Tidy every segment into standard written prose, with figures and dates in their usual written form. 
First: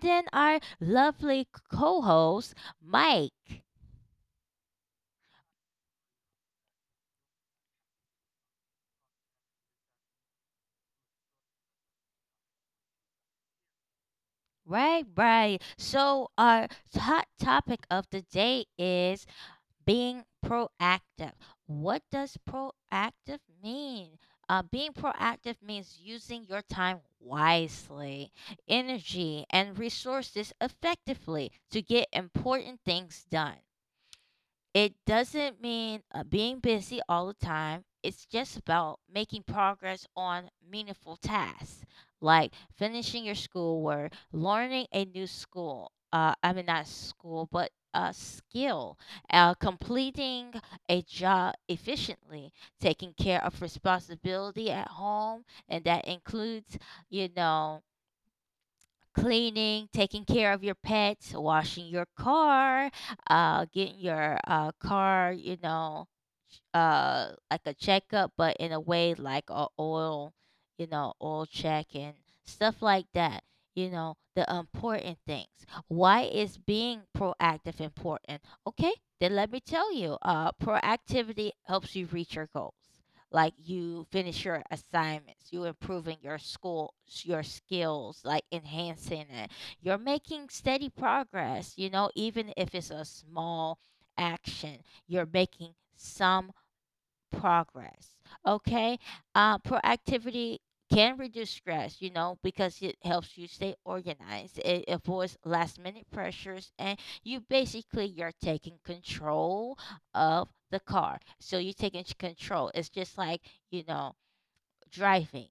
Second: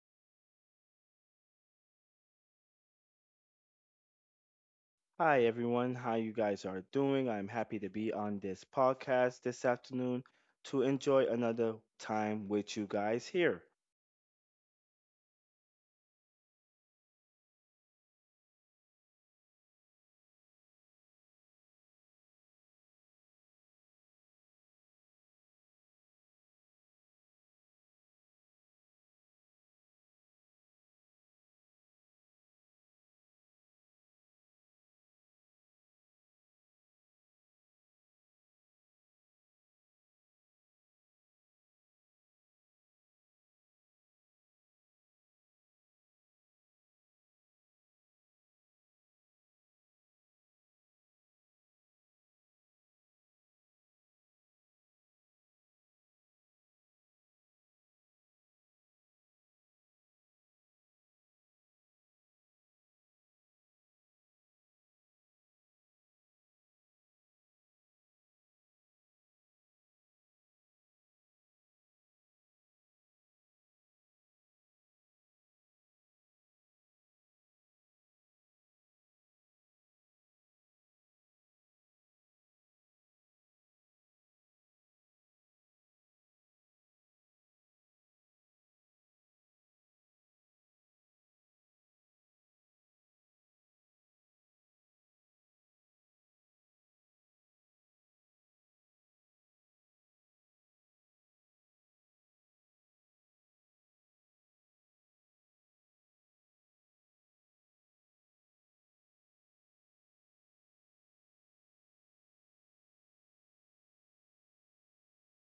then our lovely co host, Mike. Hi everyone, how you guys are doing? I'm happy to be on this podcast this afternoon to enjoy another time with you guys here. Right, right. So, our hot topic of the day is being proactive. What does proactive mean? Being proactive means using your time wisely, energy, and resources effectively to get important things done. It doesn't mean being busy all the time. It's just about making progress on meaningful tasks like finishing your schoolwork, learning a new school. I mean, not school, but a skill, completing a job efficiently, taking care of responsibility at home, and that includes, you know, cleaning, taking care of your pets, washing your car, getting your car, like a checkup, but in a way like a oil, oil check and stuff like that. The important things. Why is being proactive important? Okay, then let me tell you. Proactivity helps you reach your goals like you finish your assignments, you improving your school your skills, like enhancing it. You're making steady progress, even if it's a small action, you're making some progress. Okay. Proactivity can reduce stress, because it helps you stay organized. It avoids last minute pressures, and you basically you're taking control of the car. So you're taking control. It's just like you know driving.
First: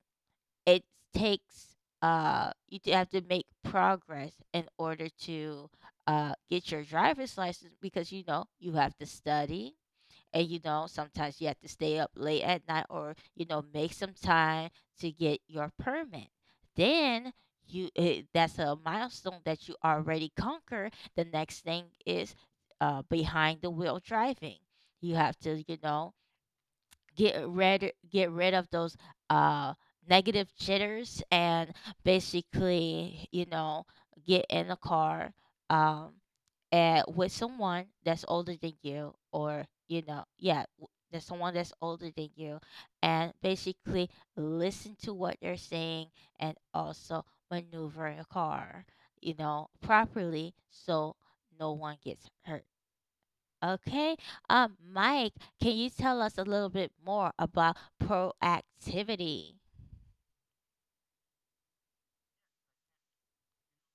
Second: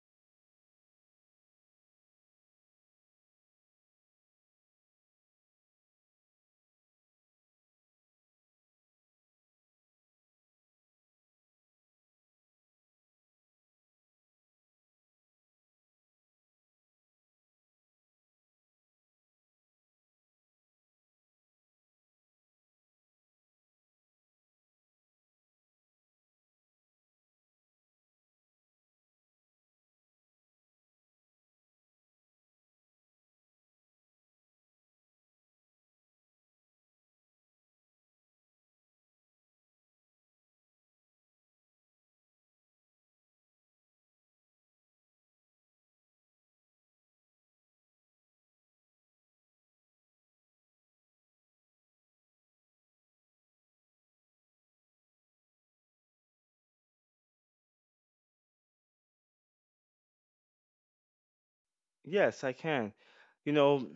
It takes you do have to make progress in order to get your driver's license, because you know you have to study, and you know sometimes you have to stay up late at night, or you know make some time to get your permit, then that's a milestone that you already conquer. The next thing is behind the wheel driving. You have to get rid of those uh negative jitters, and basically get in the car, um and with someone that's older than you, or yeah, there's someone that's older than you, and basically listen to what they're saying, and also maneuver a car, you know, properly so no one gets hurt. Okay. Mike, can you tell us a little bit more about proactivity? Yes, I can. You know,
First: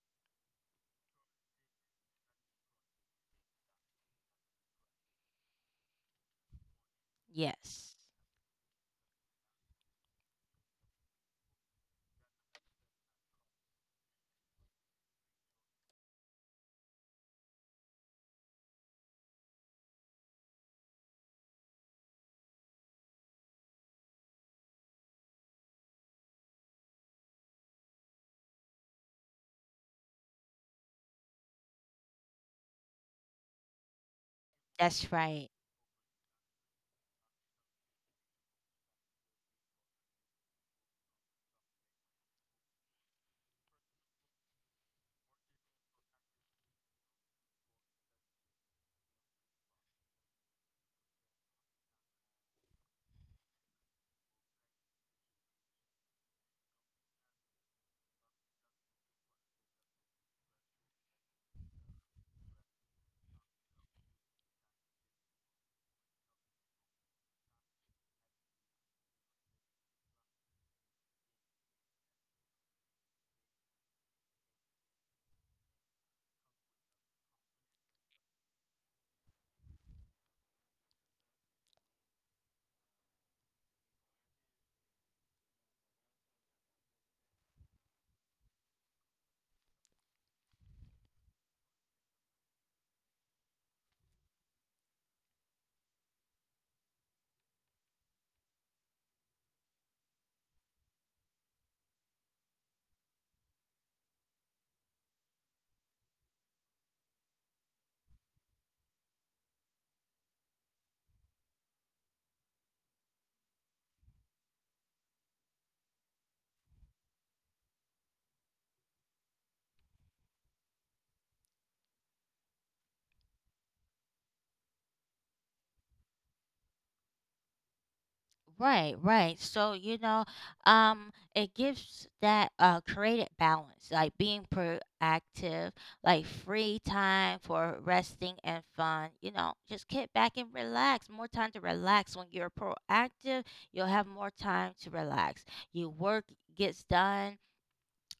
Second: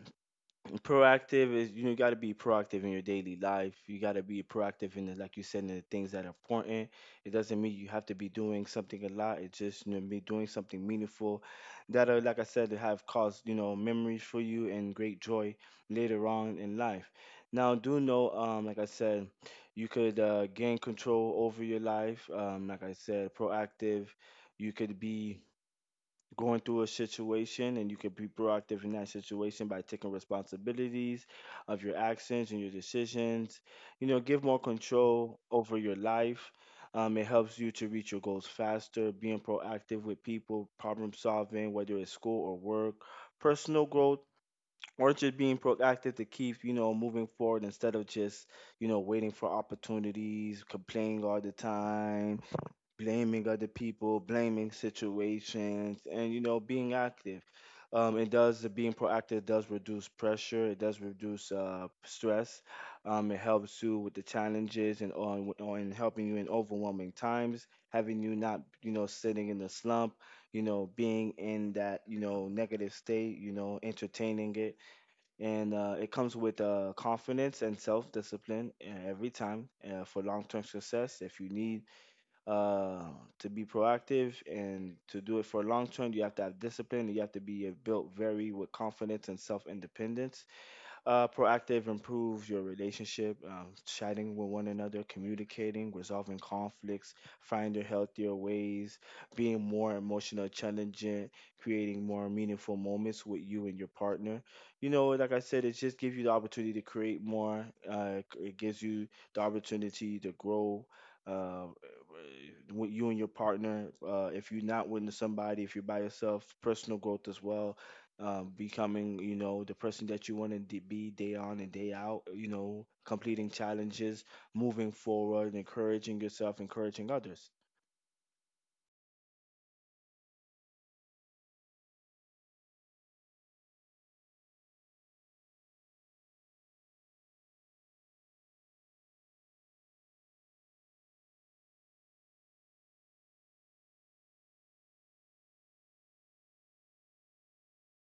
proactive is you know, you got to be proactive in your daily life. You got to be proactive in the, like you said in the things that are important. It doesn't mean you Yes, have to be doing something a lot. It's just you know be doing something meaningful that are like I said have caused you know memories for you and great joy later on in life. Now do know like I said you could gain control over your life. Like I said, proactive. You could be going through a situation and you can be proactive in that situation by taking responsibilities of your actions and your decisions you know give more that's control right. over your life. Um, it helps you to reach your goals faster being proactive with people problem solving whether it's school or work, personal growth, or just being proactive to keep you know moving forward instead of just you know waiting for opportunities, complaining all the time, blaming other people, blaming situations, and you know, being active. It does, being proactive does reduce pressure. It does reduce stress. It helps you with the challenges and on helping you in overwhelming times, having you not you know sitting in the slump, you know, being in that you know negative state, you know, entertaining it, and it comes with confidence and self discipline every time for long term success. If you need uh, to be proactive and to do it for long term, you have to have discipline. You have to be built very with confidence and self independence. Uh, proactive improves your relationship, chatting with one another, communicating, resolving conflicts, finding healthier ways, being more emotional challenging, creating more meaningful moments with you and your partner. You know, like I said, it just gives you the opportunity to create more. It gives you the opportunity to grow. Uh, with you and your partner, if you're not with somebody, if you're by yourself, personal growth as well. Uh, becoming, you know, the person that you want to be day on and day out, you know, completing challenges, moving forward, encouraging yourself, encouraging others. Right, right. So, you know, it gives that created balance, like being proactive, like free time for resting and fun. You know, just get back and relax. More time to relax. When you're proactive, you'll have more time to relax. Your work gets done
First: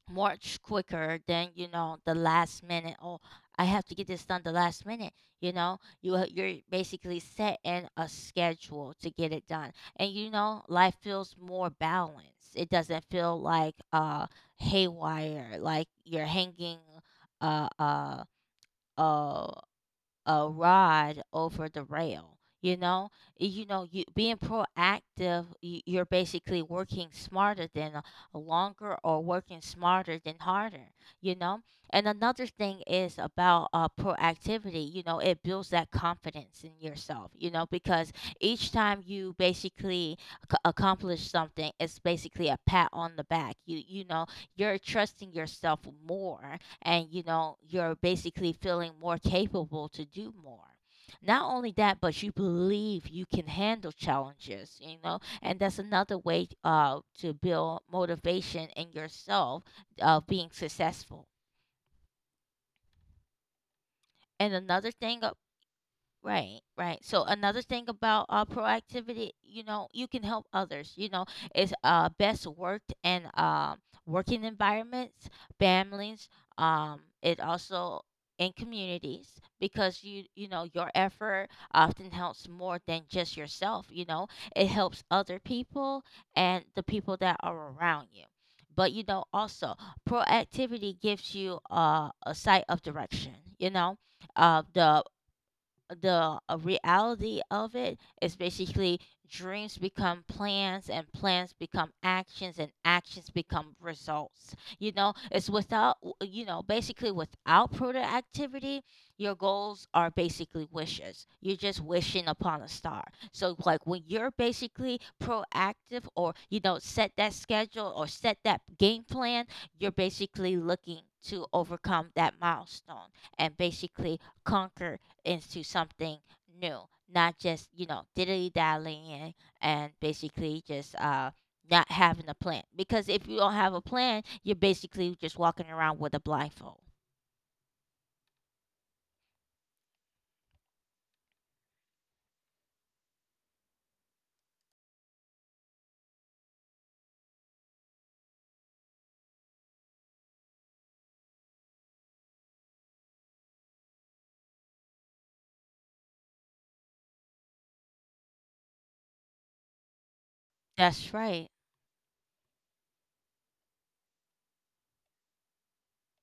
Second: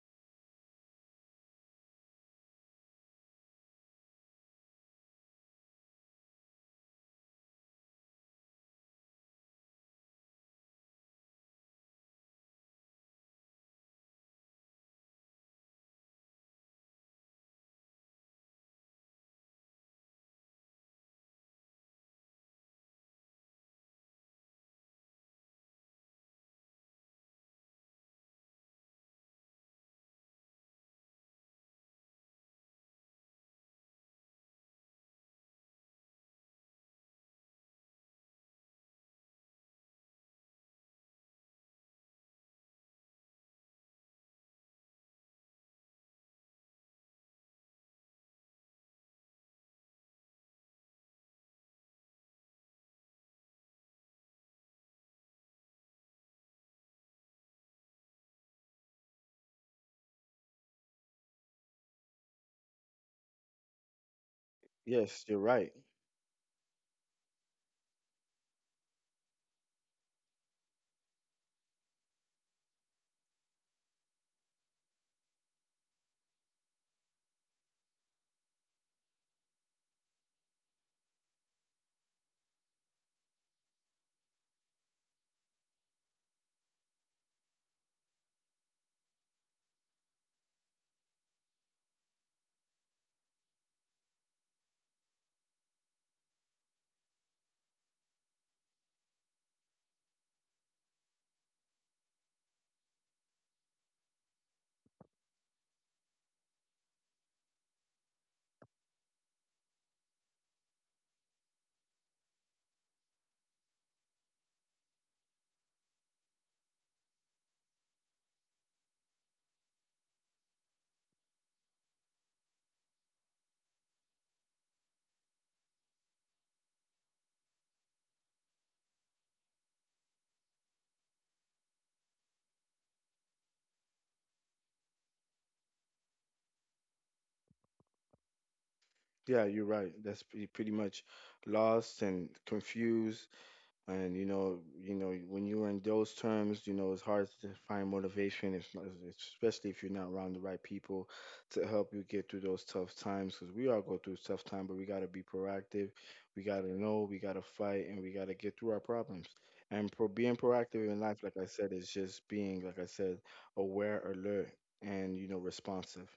much quicker than, you know, the last minute, oh, I have to get this done the last minute. You know, you're basically set in a schedule to get it done. And you know life feels more balanced. It doesn't feel like haywire, like you're hanging uh uh uh a rod over the rail, you know. You know, you being proactive, you're basically working smarter than longer, or working smarter than harder. You know, and another thing is about proactivity, you know, it builds that confidence in yourself, you know, because each time you basically accomplish something, it's basically a pat on the back. You know, you're trusting yourself more, and you know you're basically feeling more capable to do more. Not only that, but you believe you can handle challenges, you know, and that's another way to build motivation in yourself of being successful. And another thing, Yes, you're right. right, right. So another thing about proactivity, you know, you can help others. You know, it's best worked in working environments, families. It also in communities, because you know your effort often helps more than just yourself. You know, it helps other people and the people that are around you. But you know, also proactivity gives you a sight of direction. You know, uh, the the reality of it is basically dreams become plans, and plans become actions, and actions become results. You know, it's without, you know, basically without product activity, your goals are basically wishes. You're just wishing upon a star. So, like, when you're basically proactive, or you know, set that schedule or set that game plan, you're basically looking to overcome that milestone and basically conquer into something new, not just, you know, diddly dallying in, and basically just not having a plan. Because if you don't have a plan, you're basically just walking around with a blindfold. Yeah, you're right. That's pretty much lost and confused, and you know when you're in those terms you know it's hard to find motivation if, especially if you're not around the right people to help you get through those tough times because we all go through tough time but we got to be proactive, we got to know, we got to fight and we got to get through our problems. And being proactive in That's life like right. I said is just being like I said aware, alert, and you know responsive.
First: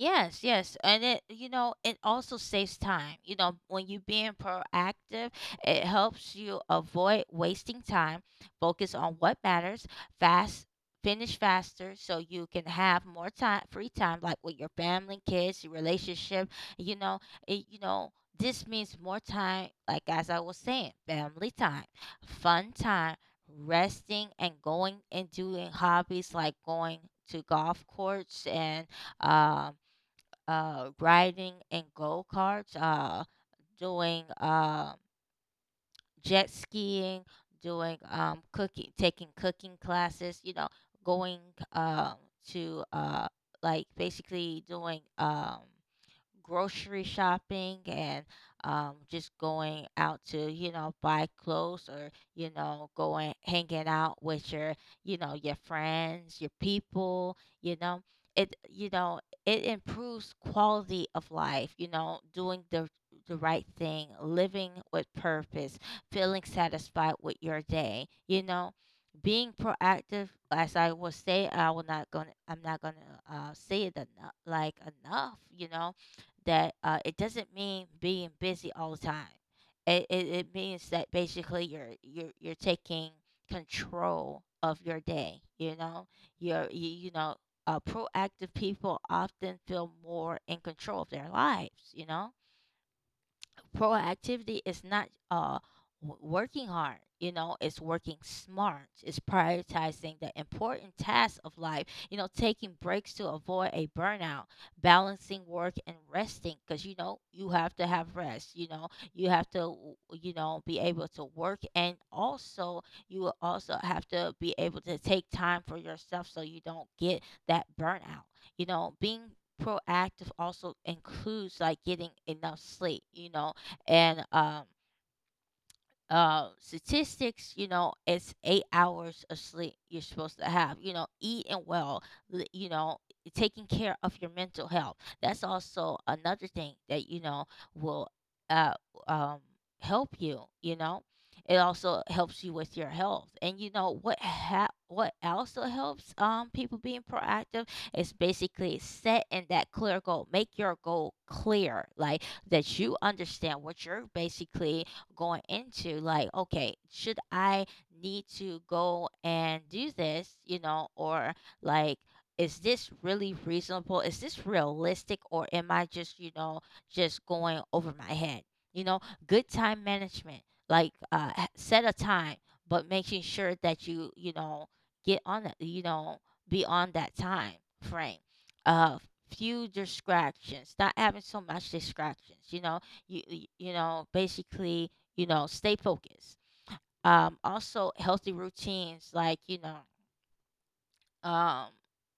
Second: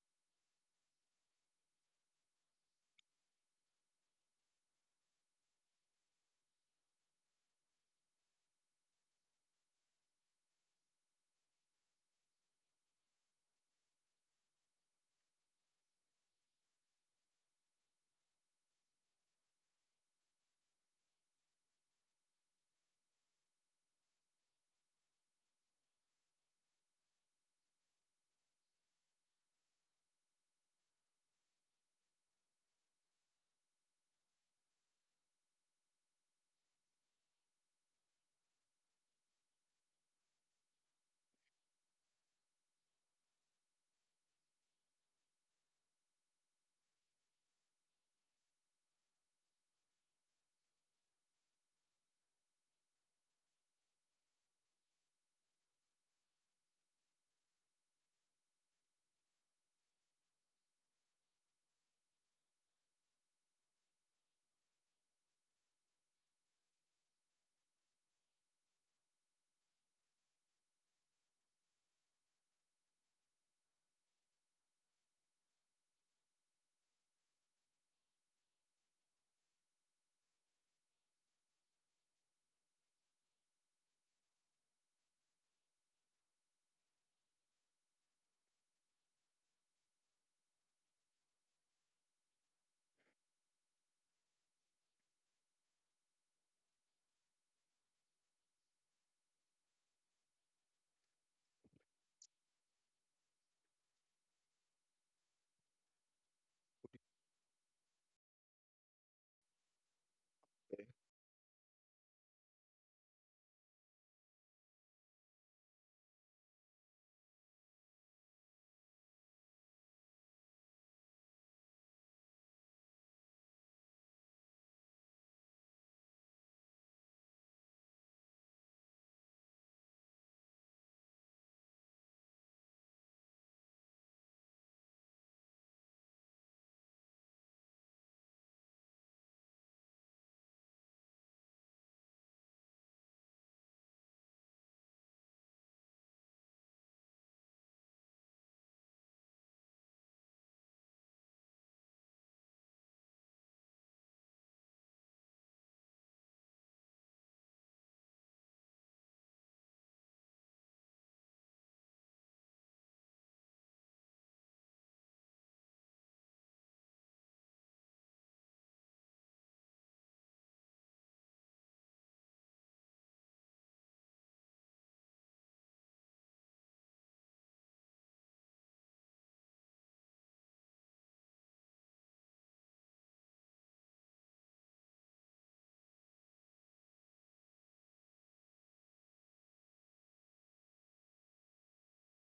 Yes, yes. And it, you know, it also saves time. You know, when you being proactive, it helps you avoid wasting time, focus on what matters, fast, finish faster so you can have more time, free time, like with your family, kids, your relationship. You know, it, you know, this means more time, like as I was saying, family time, fun time, resting and going and doing hobbies like going to golf courts, and um riding in go karts, doing, jet skiing, doing, cooking, taking cooking classes. You know, going, um, to, like basically doing, grocery shopping, and, just going out to you know buy clothes, or you know going hanging out with your, you know, your friends, your people, you know, it, you know, it improves quality of life, you know, doing the right thing, living with purpose, feeling satisfied with your day, you know, being proactive. As I will say, I will not gonna, I'm not gonna say it enough, like enough, you know, that it doesn't mean being busy all the time. It means that basically you're taking control of your day. You know, you're you, you know, proactive people often feel more in control of their lives. You know, proactivity is not working hard, you know, it's working smart. It's prioritizing the important tasks of life, you know, taking breaks to avoid a burnout, balancing work and resting, because you know you have to have rest. You know, you have to, you know, be able to work, and also you will also have to be able to take time for yourself so you don't get that burnout. You know, being proactive also includes, like, getting enough sleep, you know, and statistics, you know, it's 8 hours of sleep you're supposed to have. You know, eating well, you know, taking care of your mental health. That's also another thing that you know will uh, um, help you. You know, it also helps you with your health. And you know what what also helps people being proactive is basically setting that clear goal. Make your goal clear, like that you understand what you're basically going into. Like, okay, should I need to go and do this, you know, or, like, is this really reasonable? Is this realistic? Or am I just, you know, just going over my head? You know, good time management, like, set a time, but making sure that you know, get on that, you know, be on that time frame, uh few distractions, not having so much distractions, you know, you know basically, you know, stay focused. Also, healthy routines, like, you know, um,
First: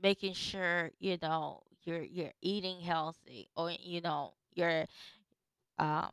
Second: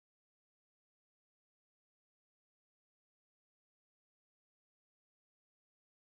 making sure, you know, you're eating healthy, or, you know, you're, um,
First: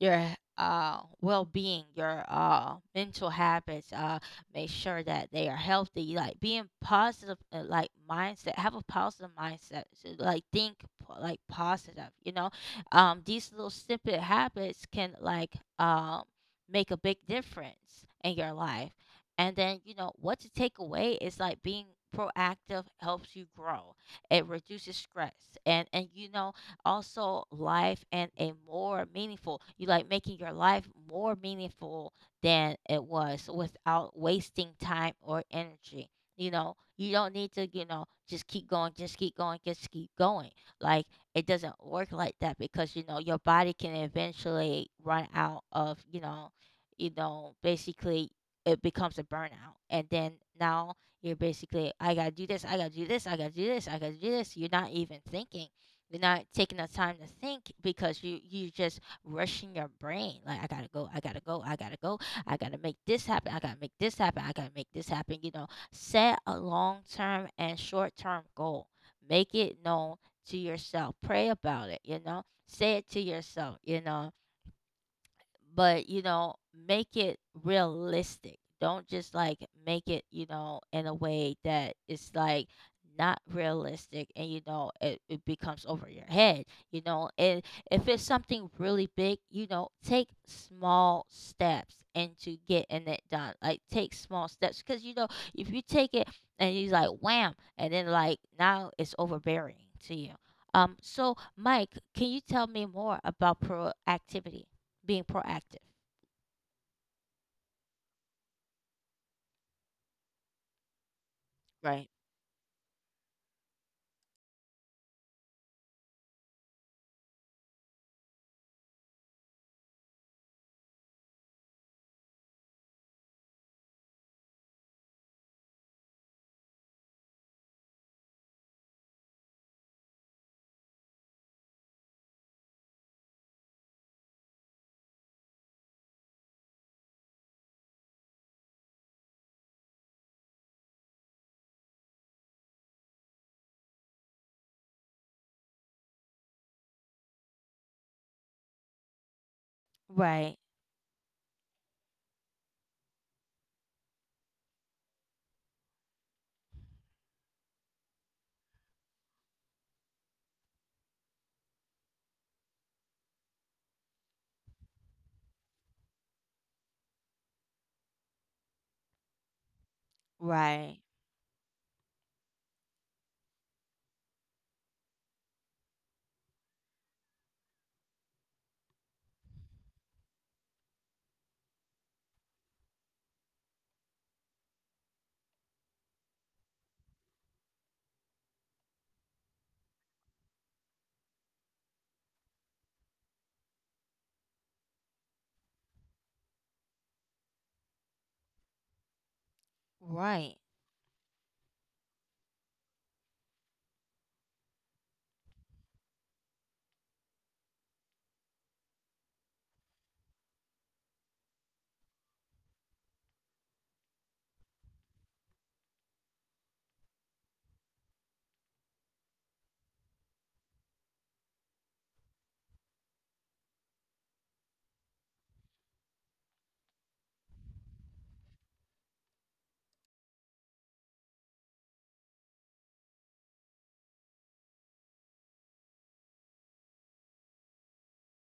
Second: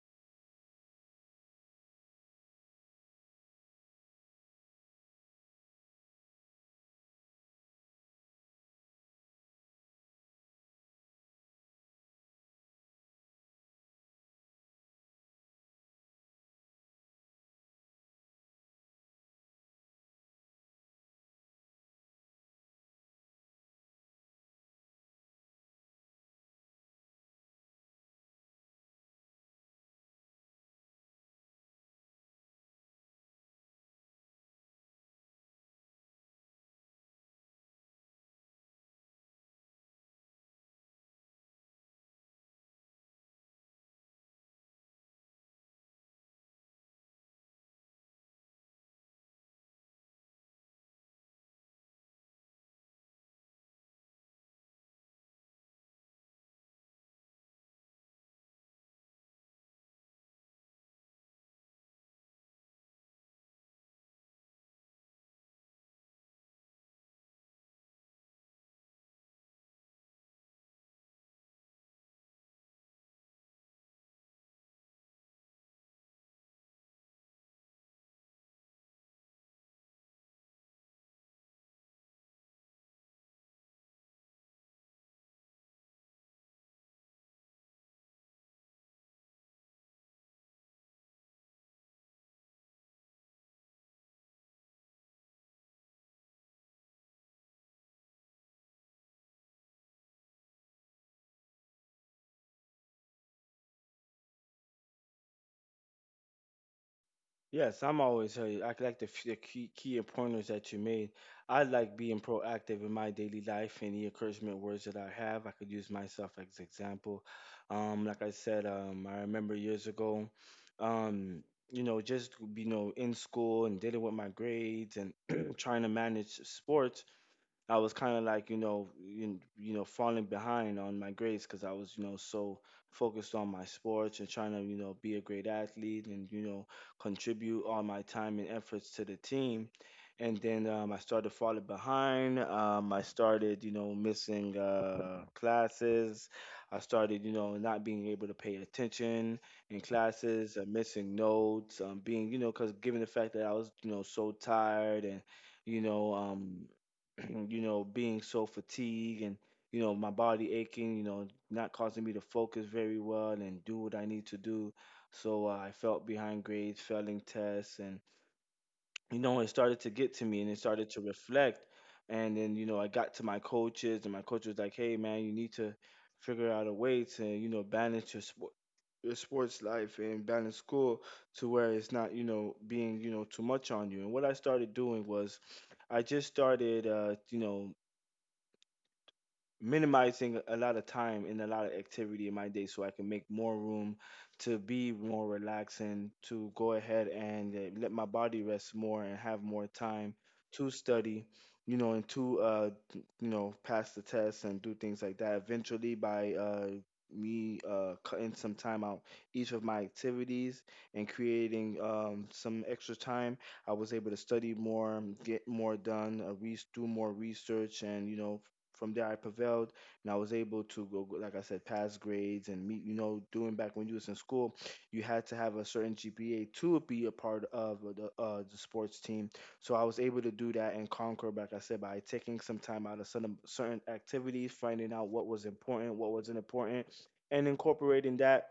your well-being, your mental habits, make sure that they are healthy, like being positive, like mindset, have a positive mindset. So, like, think, like, positive, you know. These little stupid habits can, like, make a big difference in your life. And then you know what to take away is, like, being proactive helps you grow. It reduces stress, and you know also life and a more meaningful you, like making your life more meaningful than it was, without wasting time or energy. You know, you don't need to, you know, just keep going, just keep going, just keep going. Like, it doesn't work like that, because you know your body can eventually run out of, you know, you know, basically it becomes a burnout, and then now you're basically, I gotta do this, I gotta do this, I gotta do this, I gotta do this. You're not even thinking. You're not taking the time to think, because you just rushing your brain. Like, I gotta go, I gotta go, I gotta go, I gotta make this happen, I gotta make this happen, I gotta make this happen. You know, set a long term and short term goal. Make it known to yourself. Pray about it, you know. Say it to yourself, you know but you know make it realistic. Don't just like make it in a way that it's like not realistic and you know it, it becomes over your head, and if it's something really big, take small steps into getting it done. Like take small steps because if you take it and you like wham and then like now it's overbearing to you. So Mike, can you tell me more about proactivity, being proactive. Yes, I'm always hey, I like the, the key pointers that you made. I like Right. being proactive in my daily life. Any encouragement words that I have, I could use myself as example. Like I said, I remember years ago, um, you know, just you know, in school and dealing with my grades and trying to manage sports. I was kind of like you know you know falling behind on my grades because I was you know so focused on my sports and trying to you know be a great athlete and you know contribute all my time and efforts to the team, and then I started falling behind. I started you know missing classes. I started you know not being able to pay attention in classes, Right, missing notes, being you know because given the fact that I was you know so tired and you know, you know, being so fatigued and, you know, my body aching, you know, not causing me to focus very well and do what I need to do. So I felt behind grades, failing tests, and, you know, it started to get to me and it started right, to reflect. And then, you know, I got to my coaches and my coach was like, hey, man, you need to figure out a way to, you know, balance your sport. Your sports life and balance school to where it's not, you know, being, you know, too much on you. And what I started doing was I just started, you know, minimizing a lot of time and a lot of activity in my day so I can make more room to be more relaxing, to go ahead and let my body rest more and have more time right, to study, you know, and to, you know, pass the tests and do things like that. Eventually, by me cutting some time out each of my activities and creating some extra time, I was able to study more, get more done, do more research, and, you know, from there, I prevailed, and I was able to like I said, pass grades and meet. You know, doing back when you was in school, you had to have a certain GPA to be a part of the sports team. So I was able to do that and conquer, like I said, by taking some time out of certain activities, finding out what was important, what wasn't important, and incorporating that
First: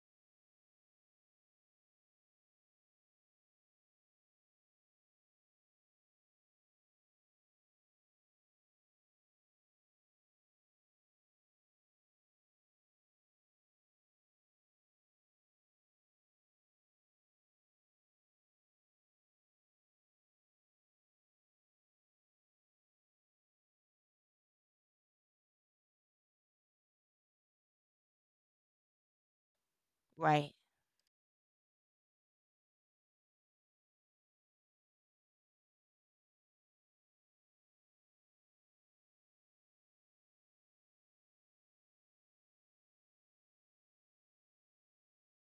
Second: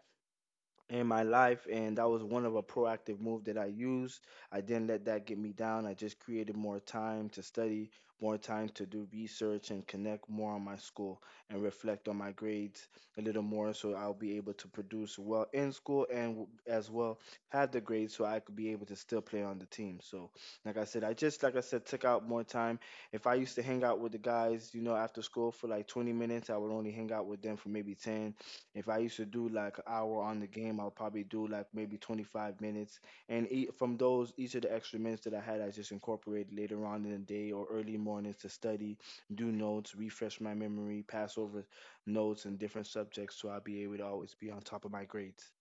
in my life, and that was one of a proactive move that I used. I didn't let that get me down. I just created more time to study, more time to do research and connect more on my school and reflect on my grades a little more so I'll be able to produce well in school and as well have the grades so I could be able to still play on the team. So like I said, I just like I said took out more time. If I used to hang out with the guys, you know, after school for like 20 minutes, I would only hang out with them for maybe 10. If I used to do like an hour on the right. game, I'll probably do like maybe 25 minutes. And from those, each of the extra minutes that I had, I just incorporated later on in the day or early mornings to study, do notes, refresh my memory, pass over notes and different subjects so I'll be able to always be on top of my grades.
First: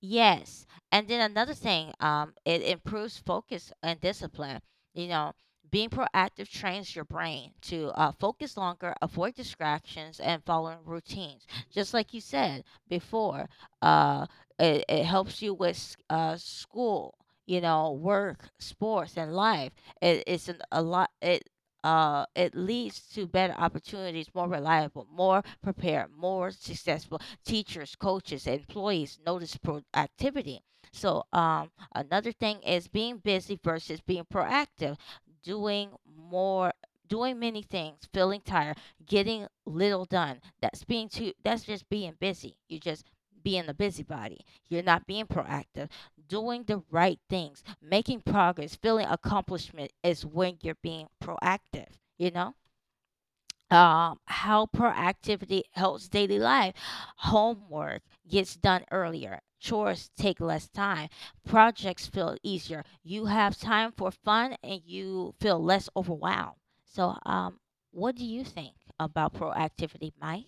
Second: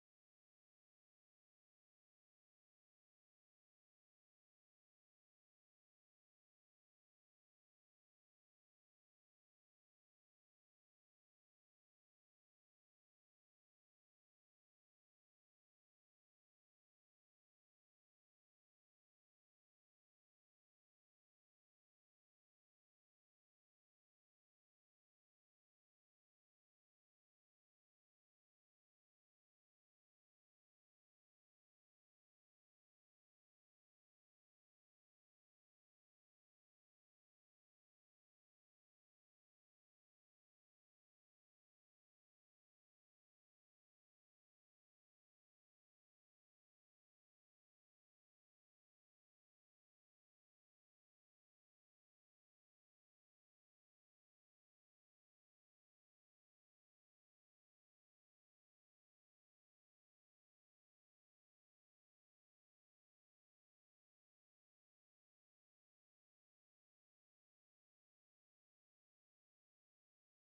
Yes. And then another thing, it improves focus and discipline. You know, being proactive trains your brain to focus longer, avoid distractions, and following routines. Just like you said before, uh, it helps you with school. You know, work, sports, and life. It's a lot. It leads to better opportunities, more reliable, more prepared, more successful. Teachers, coaches, employees notice productivity. So, another thing is being busy versus being proactive, doing more, doing many things, feeling tired, getting little done. That's just being busy. You're just being a busybody. You're not being proactive. Doing the right things, making progress, feeling accomplishment is when you're being proactive, you know? How proactivity helps daily life. Homework gets done earlier, chores take less time, projects feel easier. You have time for fun and you feel less overwhelmed. So, what do you think about proactivity, Mike?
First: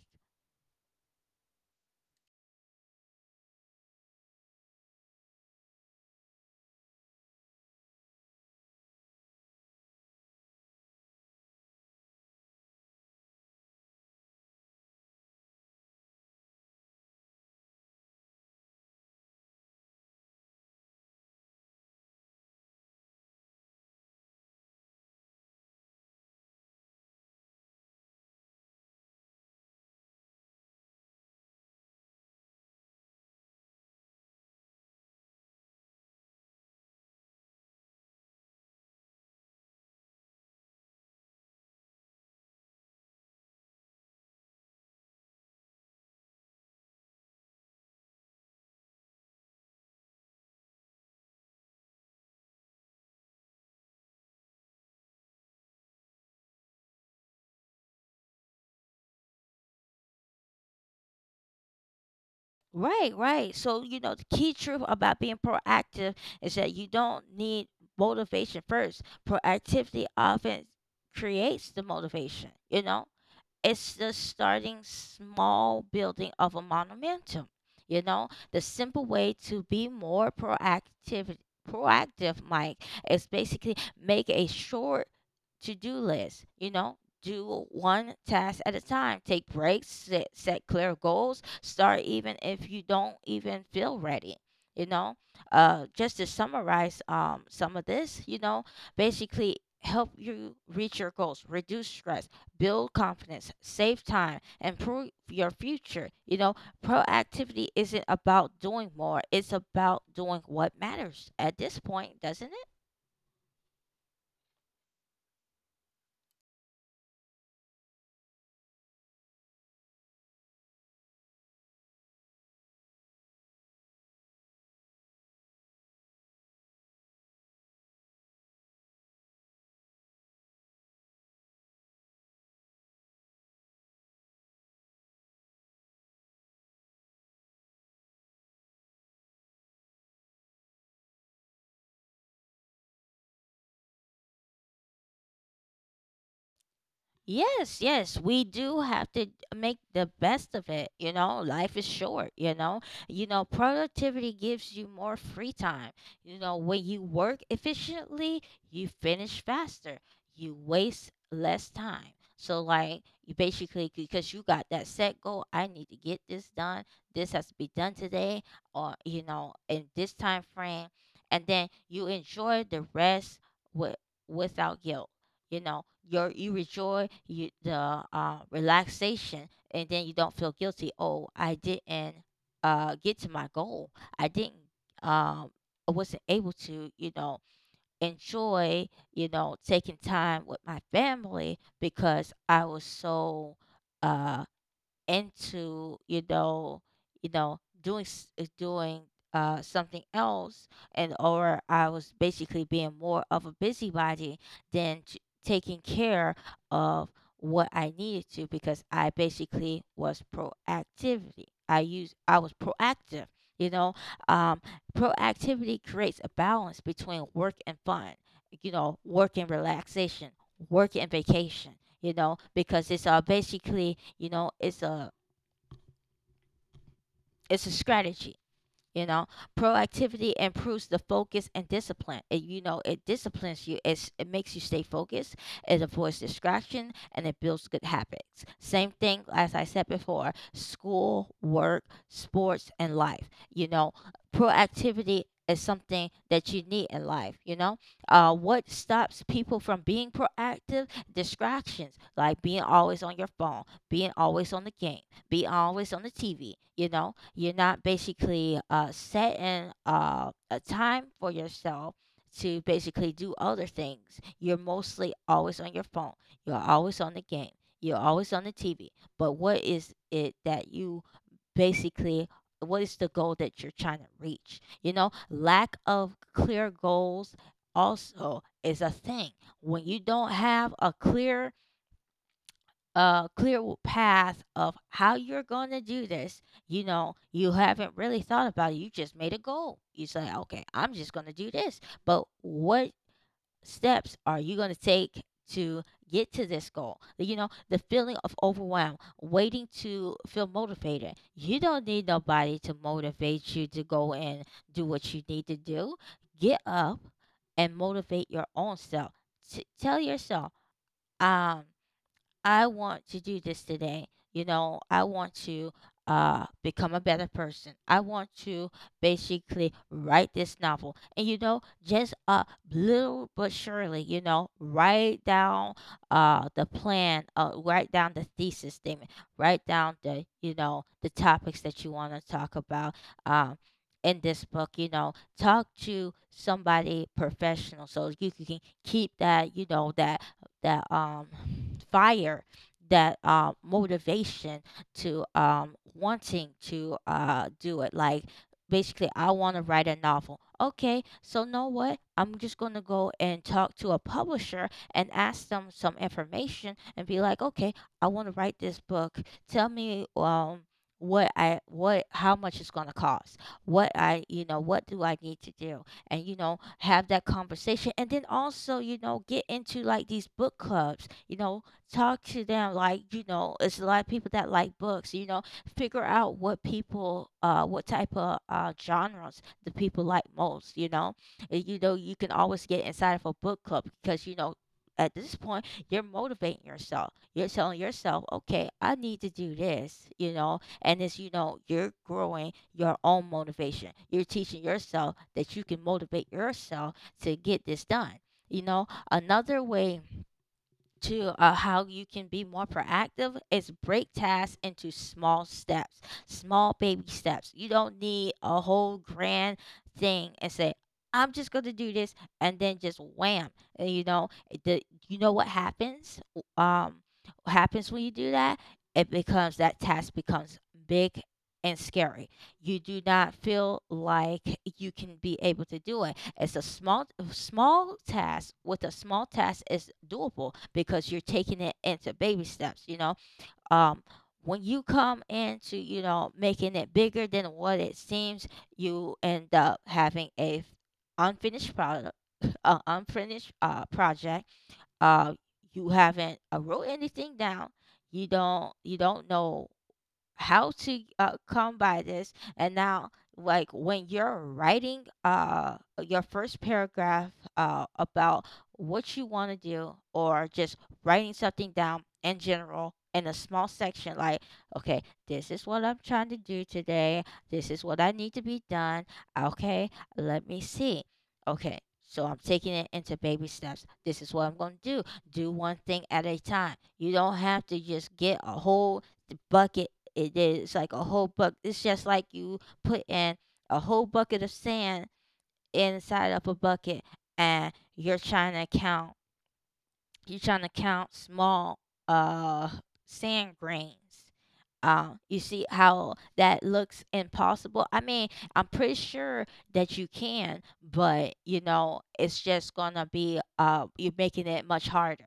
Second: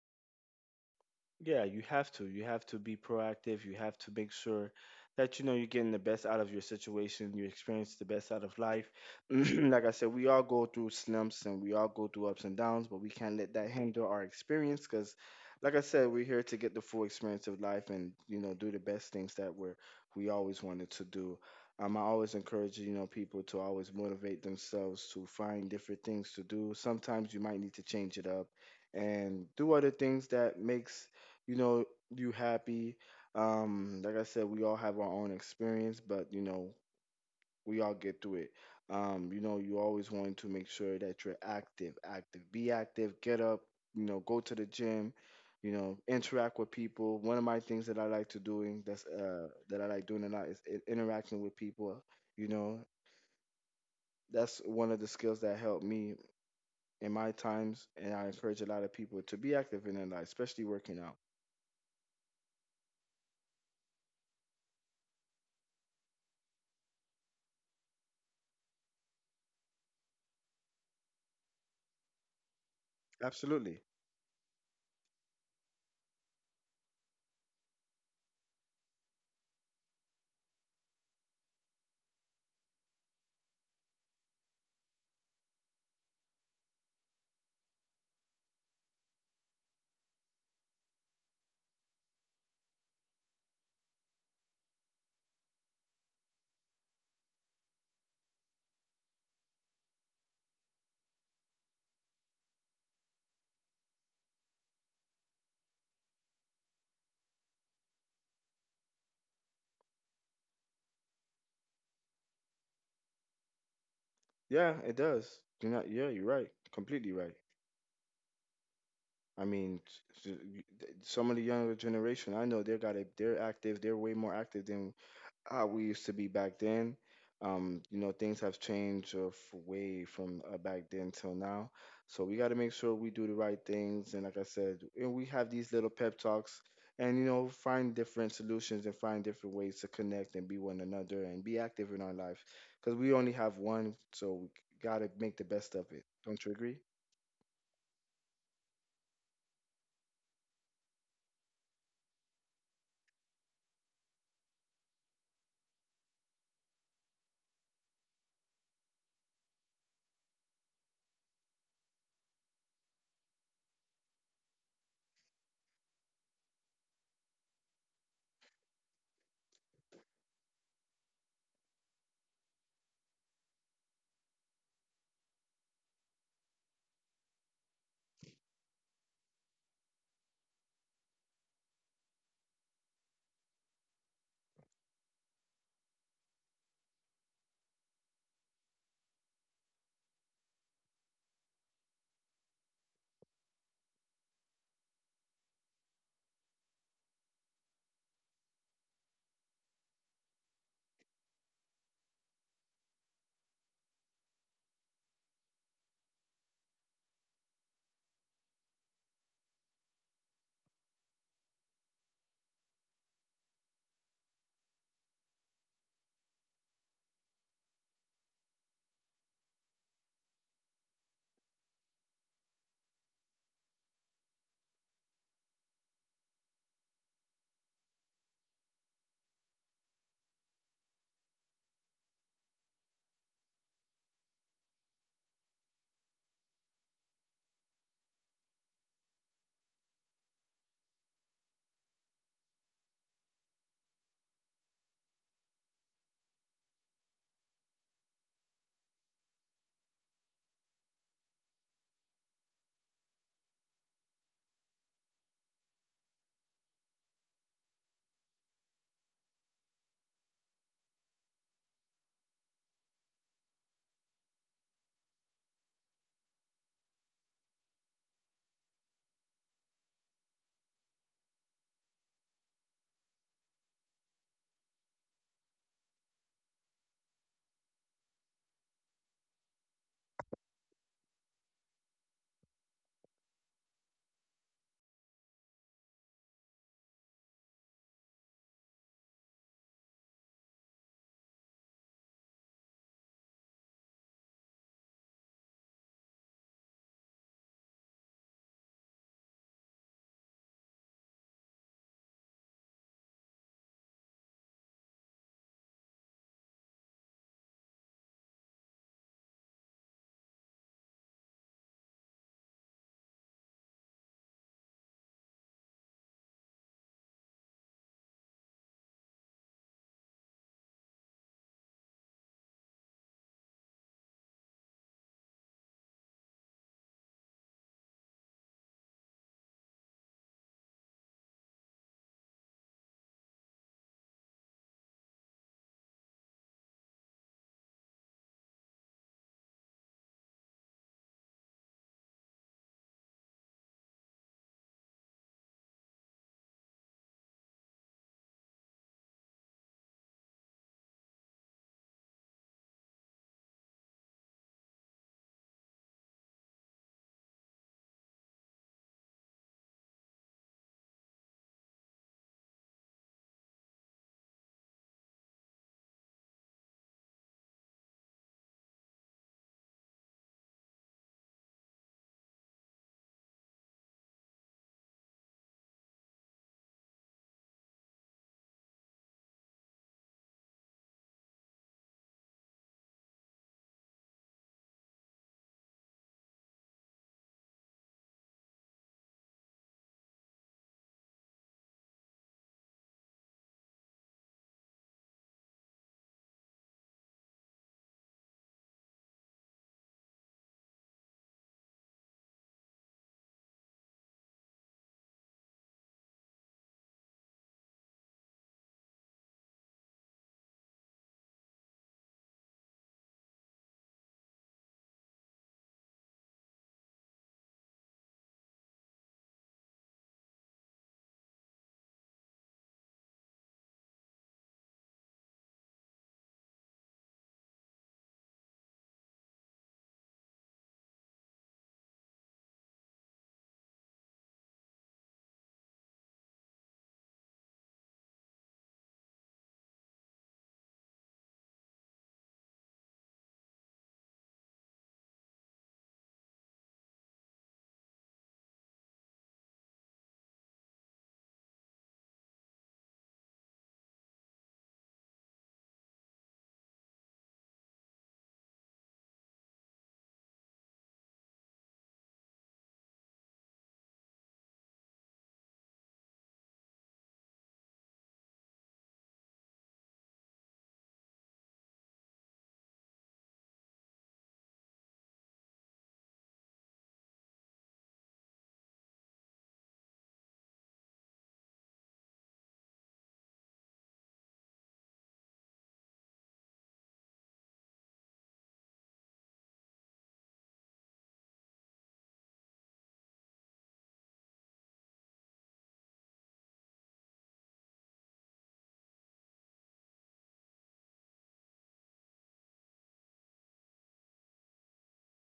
Yeah, you have to. You have to be proactive. You have to make sure that you know you're getting the best out of your situation, you experience the best out of life. Like I said, we all go through slumps and we all go through ups and downs, but we can't let that hinder our experience because, like I said, we're here to get the full experience of life and, you know, do the best things that we're we always wanted to do. I always encourage, you know, people to always motivate themselves to find different things to do. Sometimes you might need to change it up and do other things that makes you know you happy. Like I said, we all have our own experience, but you know we all get through it. You know you always want to make sure that you're active, be active, get up, you know, go to the gym, you know, interact with people. One of my things that I like to doing that's that I like doing a lot is interacting with people, you know. That's one of the skills that helped me in my times, and I encourage a lot of people to be active in their life, especially working out. Right, right. So, you know, the key truth about being proactive is that you don't need motivation first. Proactivity often creates the motivation, you know? Absolutely. It's the starting small building of a momentum. You know, the simple way to be more proactive, Mike, is basically make a short to-do list, you know. Do one task at a time. Take breaks, set clear goals, start even if you don't even feel ready. You know, just to summarize some of this, you know, basically help you reach your goals, reduce stress, build confidence, save time, improve your future. You know, proactivity isn't about doing more, it's about doing what matters at this point, doesn't it? Yeah, it does. You're not, yeah, you're right. Completely right. I mean, some of the younger generation I know they're got it. They're active. They're way more active than how we used to be back then. You know, things have changed way from back then till now. So we got to make sure we do the right things. And like I said, and we have these little pep talks, and you know, find different solutions and find different ways to connect and be one another and be active in our life because we only have one, so we got to make the best of it. Don't you agree? Yes, yes, we do have to make the best of it. You know, life is short, you know. You know, productivity gives you more free time. You know, when you work efficiently, you finish faster. You waste less time. So like you basically because you got that set goal, I need to get this done. This has to be done today or you know, in this time frame, and then you enjoy the rest, with without guilt, you know. Your you enjoy you the relaxation and then you don't feel guilty. Oh, I didn't get to my goal. I didn't, um, I wasn't able to, you know, enjoy, you know, taking time with my family because I was so uh, into, you know, you know, doing doing something else. And or I was basically being more of a busybody than taking care of what I needed to because I basically was proactivity. I was proactive. You know, um, proactivity creates a balance between work and fun. You know, work and relaxation, work and vacation, you know, because it's basically, you know, it's a, it's a strategy. You know, proactivity improves the focus and discipline. It, you know, it disciplines you. It makes you stay focused. It avoids distraction and it builds good habits. Same thing as I said before: school, work, sports, and life. You know, proactivity is something that you need in life. You know, what stops people from being proactive? Distractions, like being always on your phone, being always on the game, be always on the TV. You know, you're not basically setting a time for yourself to basically do other things. You're mostly always on your phone. You're always on the game. You're always on the TV. But what is it that you basically, what is the goal that you're trying to reach? You know, lack of clear goals also is a thing. When you don't have a clear path of how you're going to do this. You know, you haven't really thought about it. You just made a goal. You say, okay, I'm just going to do this. But what steps are you going to take to get to this goal? You know, the feeling of overwhelm, waiting to feel motivated. You don't need nobody to motivate you to go and do what you need to do. Get up and motivate your own self. Tell yourself, um, I want to do this today. You know, I want to become a better person. I want to basically write this novel. And you know, just little but surely, you know, write down the plan, write down the thesis statement, write down the, you know, the topics that you want to talk about. Um in this book, you know, talk to somebody professional so you can keep that, you know, that that um fire, that motivation to wanting to do it. Like basically, I want to write a novel. Okay, so know what, I'm just going to go and talk to a publisher and ask them some information and be like, okay, I want to write this book. Tell me, what I, what, how much it's going to cost, what I, you know, what do I need to do. And you know, have that conversation and then also, you know, get into like these book clubs, you know, talk to them. Like, you know, it's a lot of people that like books, you know. Figure out what people, what type of genres the people like most, you know. You know, you can always get inside of a book club because you know at this point you're motivating yourself. You're telling yourself, okay, I need to do this, you know. And it's, you know, you're growing your own motivation. You're teaching yourself that you can motivate yourself to get this done. You know, another way to how you can be more proactive is break tasks into small steps, small baby steps. You don't need a whole grand thing and say, I'm just going to do this, and then just wham. And you know, the, you know what happens? Um, what happens when you do that? It becomes that task becomes big and scary. You do not feel like you can be able to do it. It's a small task. With a small task is doable because you're taking it into baby steps, you know. Um when you come into, you know, making it bigger than what it seems, you end up having a unfinished product, unfinished project. Uh you haven't wrote anything down. You don't know how to come by this. And now like when you're writing your first paragraph about what you want to do, or just writing something down in general in a small section, like, okay, this is what I'm trying to do today. This is what I need to be done. Okay, let me see. Okay, so I'm taking it into baby steps. This is what I'm going to do. Do one thing at a time. You don't have to just get a whole bucket. It is like a whole buck. It's just like you put in a whole bucket of sand inside of a bucket and you're trying to count, you're trying to count small uh sand grains. You see how that looks impossible? I mean, I'm pretty sure that you can, but you know, it's just gonna be you're making it much harder.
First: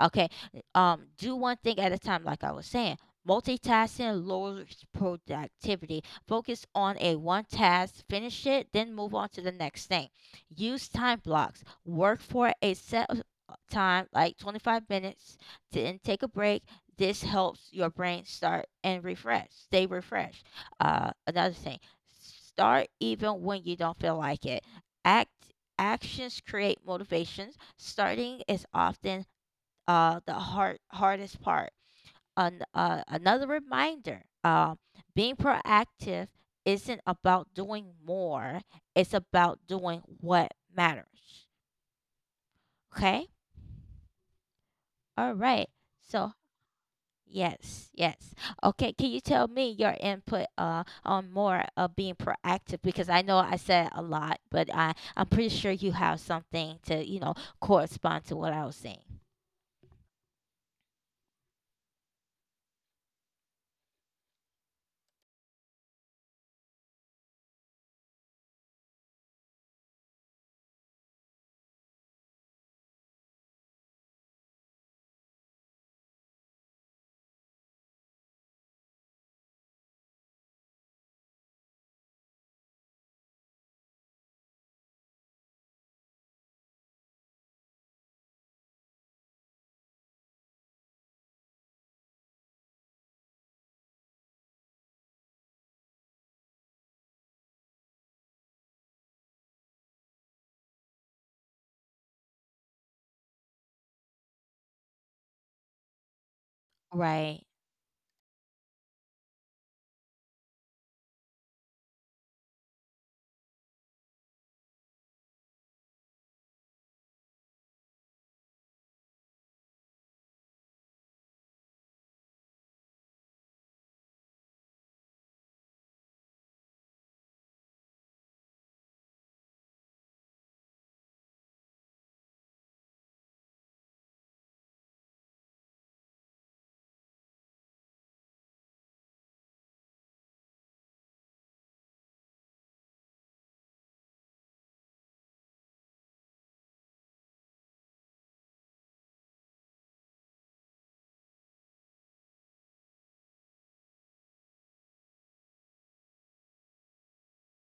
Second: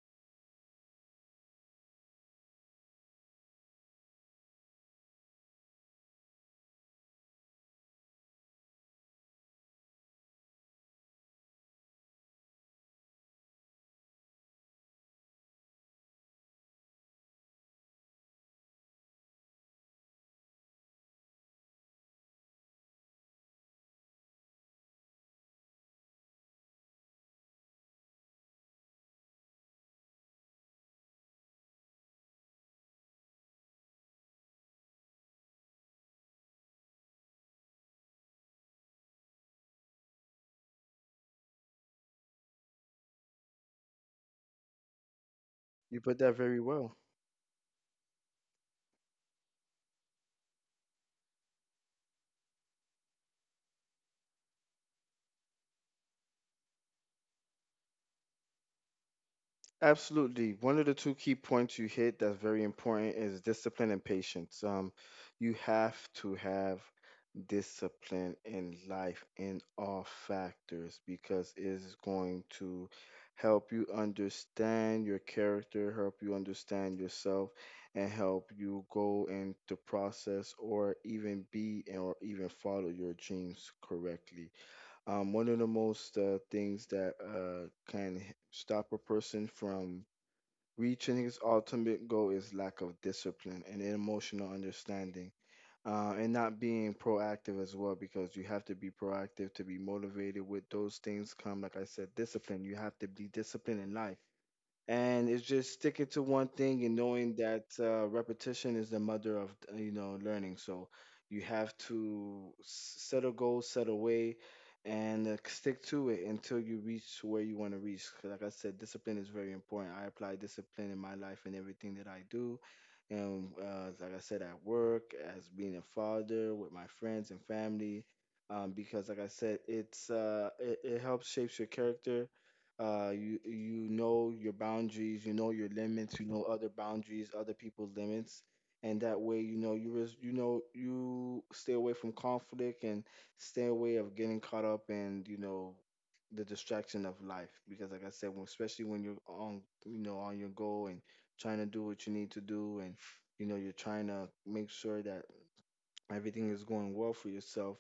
Okay. Do one thing at a time, like I was saying. Multitasking lowers productivity. Focus on a one task, finish it, then move on to the next thing. Use time blocks. Work for a set time, like 25 minutes, to then take a break. This helps your brain start and refresh, stay refreshed. Another thing, start even when you don't feel like it. Act actions create motivations. Starting is often the hardest part. Another reminder: being proactive isn't about doing more; it's about doing what matters. Okay. All right. You put So that very well. yes, yes. Okay, can you tell me your input on more of being proactive? Because I know I said a lot, but I'm pretty sure you have something to, you know, correspond to what I was saying. Absolutely. One of the two key points you hit that's very important is discipline and patience. You have to have discipline in life in all factors because it is going to help you understand your character, help you understand yourself, and help you go into process or even be or even follow your dreams correctly. One of the most things that can stop a person from reaching his ultimate goal is lack of discipline and emotional understanding, and not being proactive as well, because you have to be proactive to be motivated with those things come, like I said, discipline. You have to be disciplined in life, and it's just sticking to one thing and knowing Right. that repetition is the mother of learning. So you have to set a goal, set a way, and stick to it until you reach where you want to reach. 'Cause like I said, discipline is very important. I apply discipline in my life and everything that I do, and like I said, at work, as being a father, with my friends and family. Because like I said, it helps shapes your character. You know your boundaries, you know your limits, you know other boundaries, other people's limits, and that way, you know, you know you stay away from conflict and stay away of getting caught up in, you know, the distraction of life. Because like I said, especially when you're on, you know, on your goal and trying to do what you need to do, and you know you're trying to make sure that everything is going well for yourself,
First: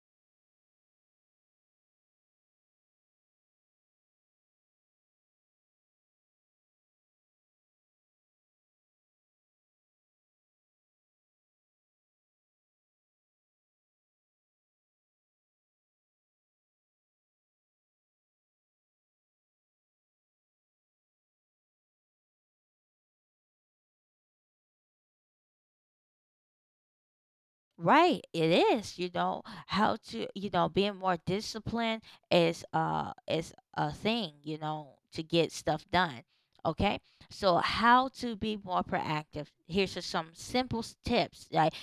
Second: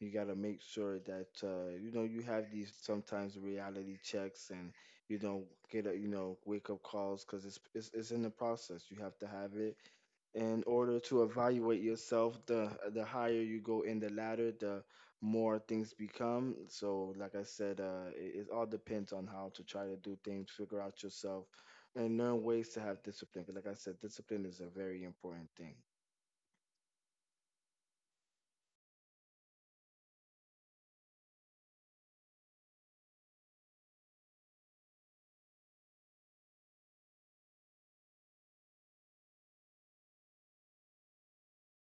you got to make sure that you know you have these sometimes reality checks, and you know, get a, you know, wake up calls, because it's in the process. You have to have it in order to evaluate yourself. The higher you go in the ladder, the more things become. So like I said, it all depends on how to try to do things, figure out yourself, and learn ways to have discipline. 'Cause like I said, discipline is a very important thing. Right, it is. You know how to. You know, being more disciplined is a thing. You know, to get stuff done. Okay, so how to be more proactive? Here's just some simple tips. Like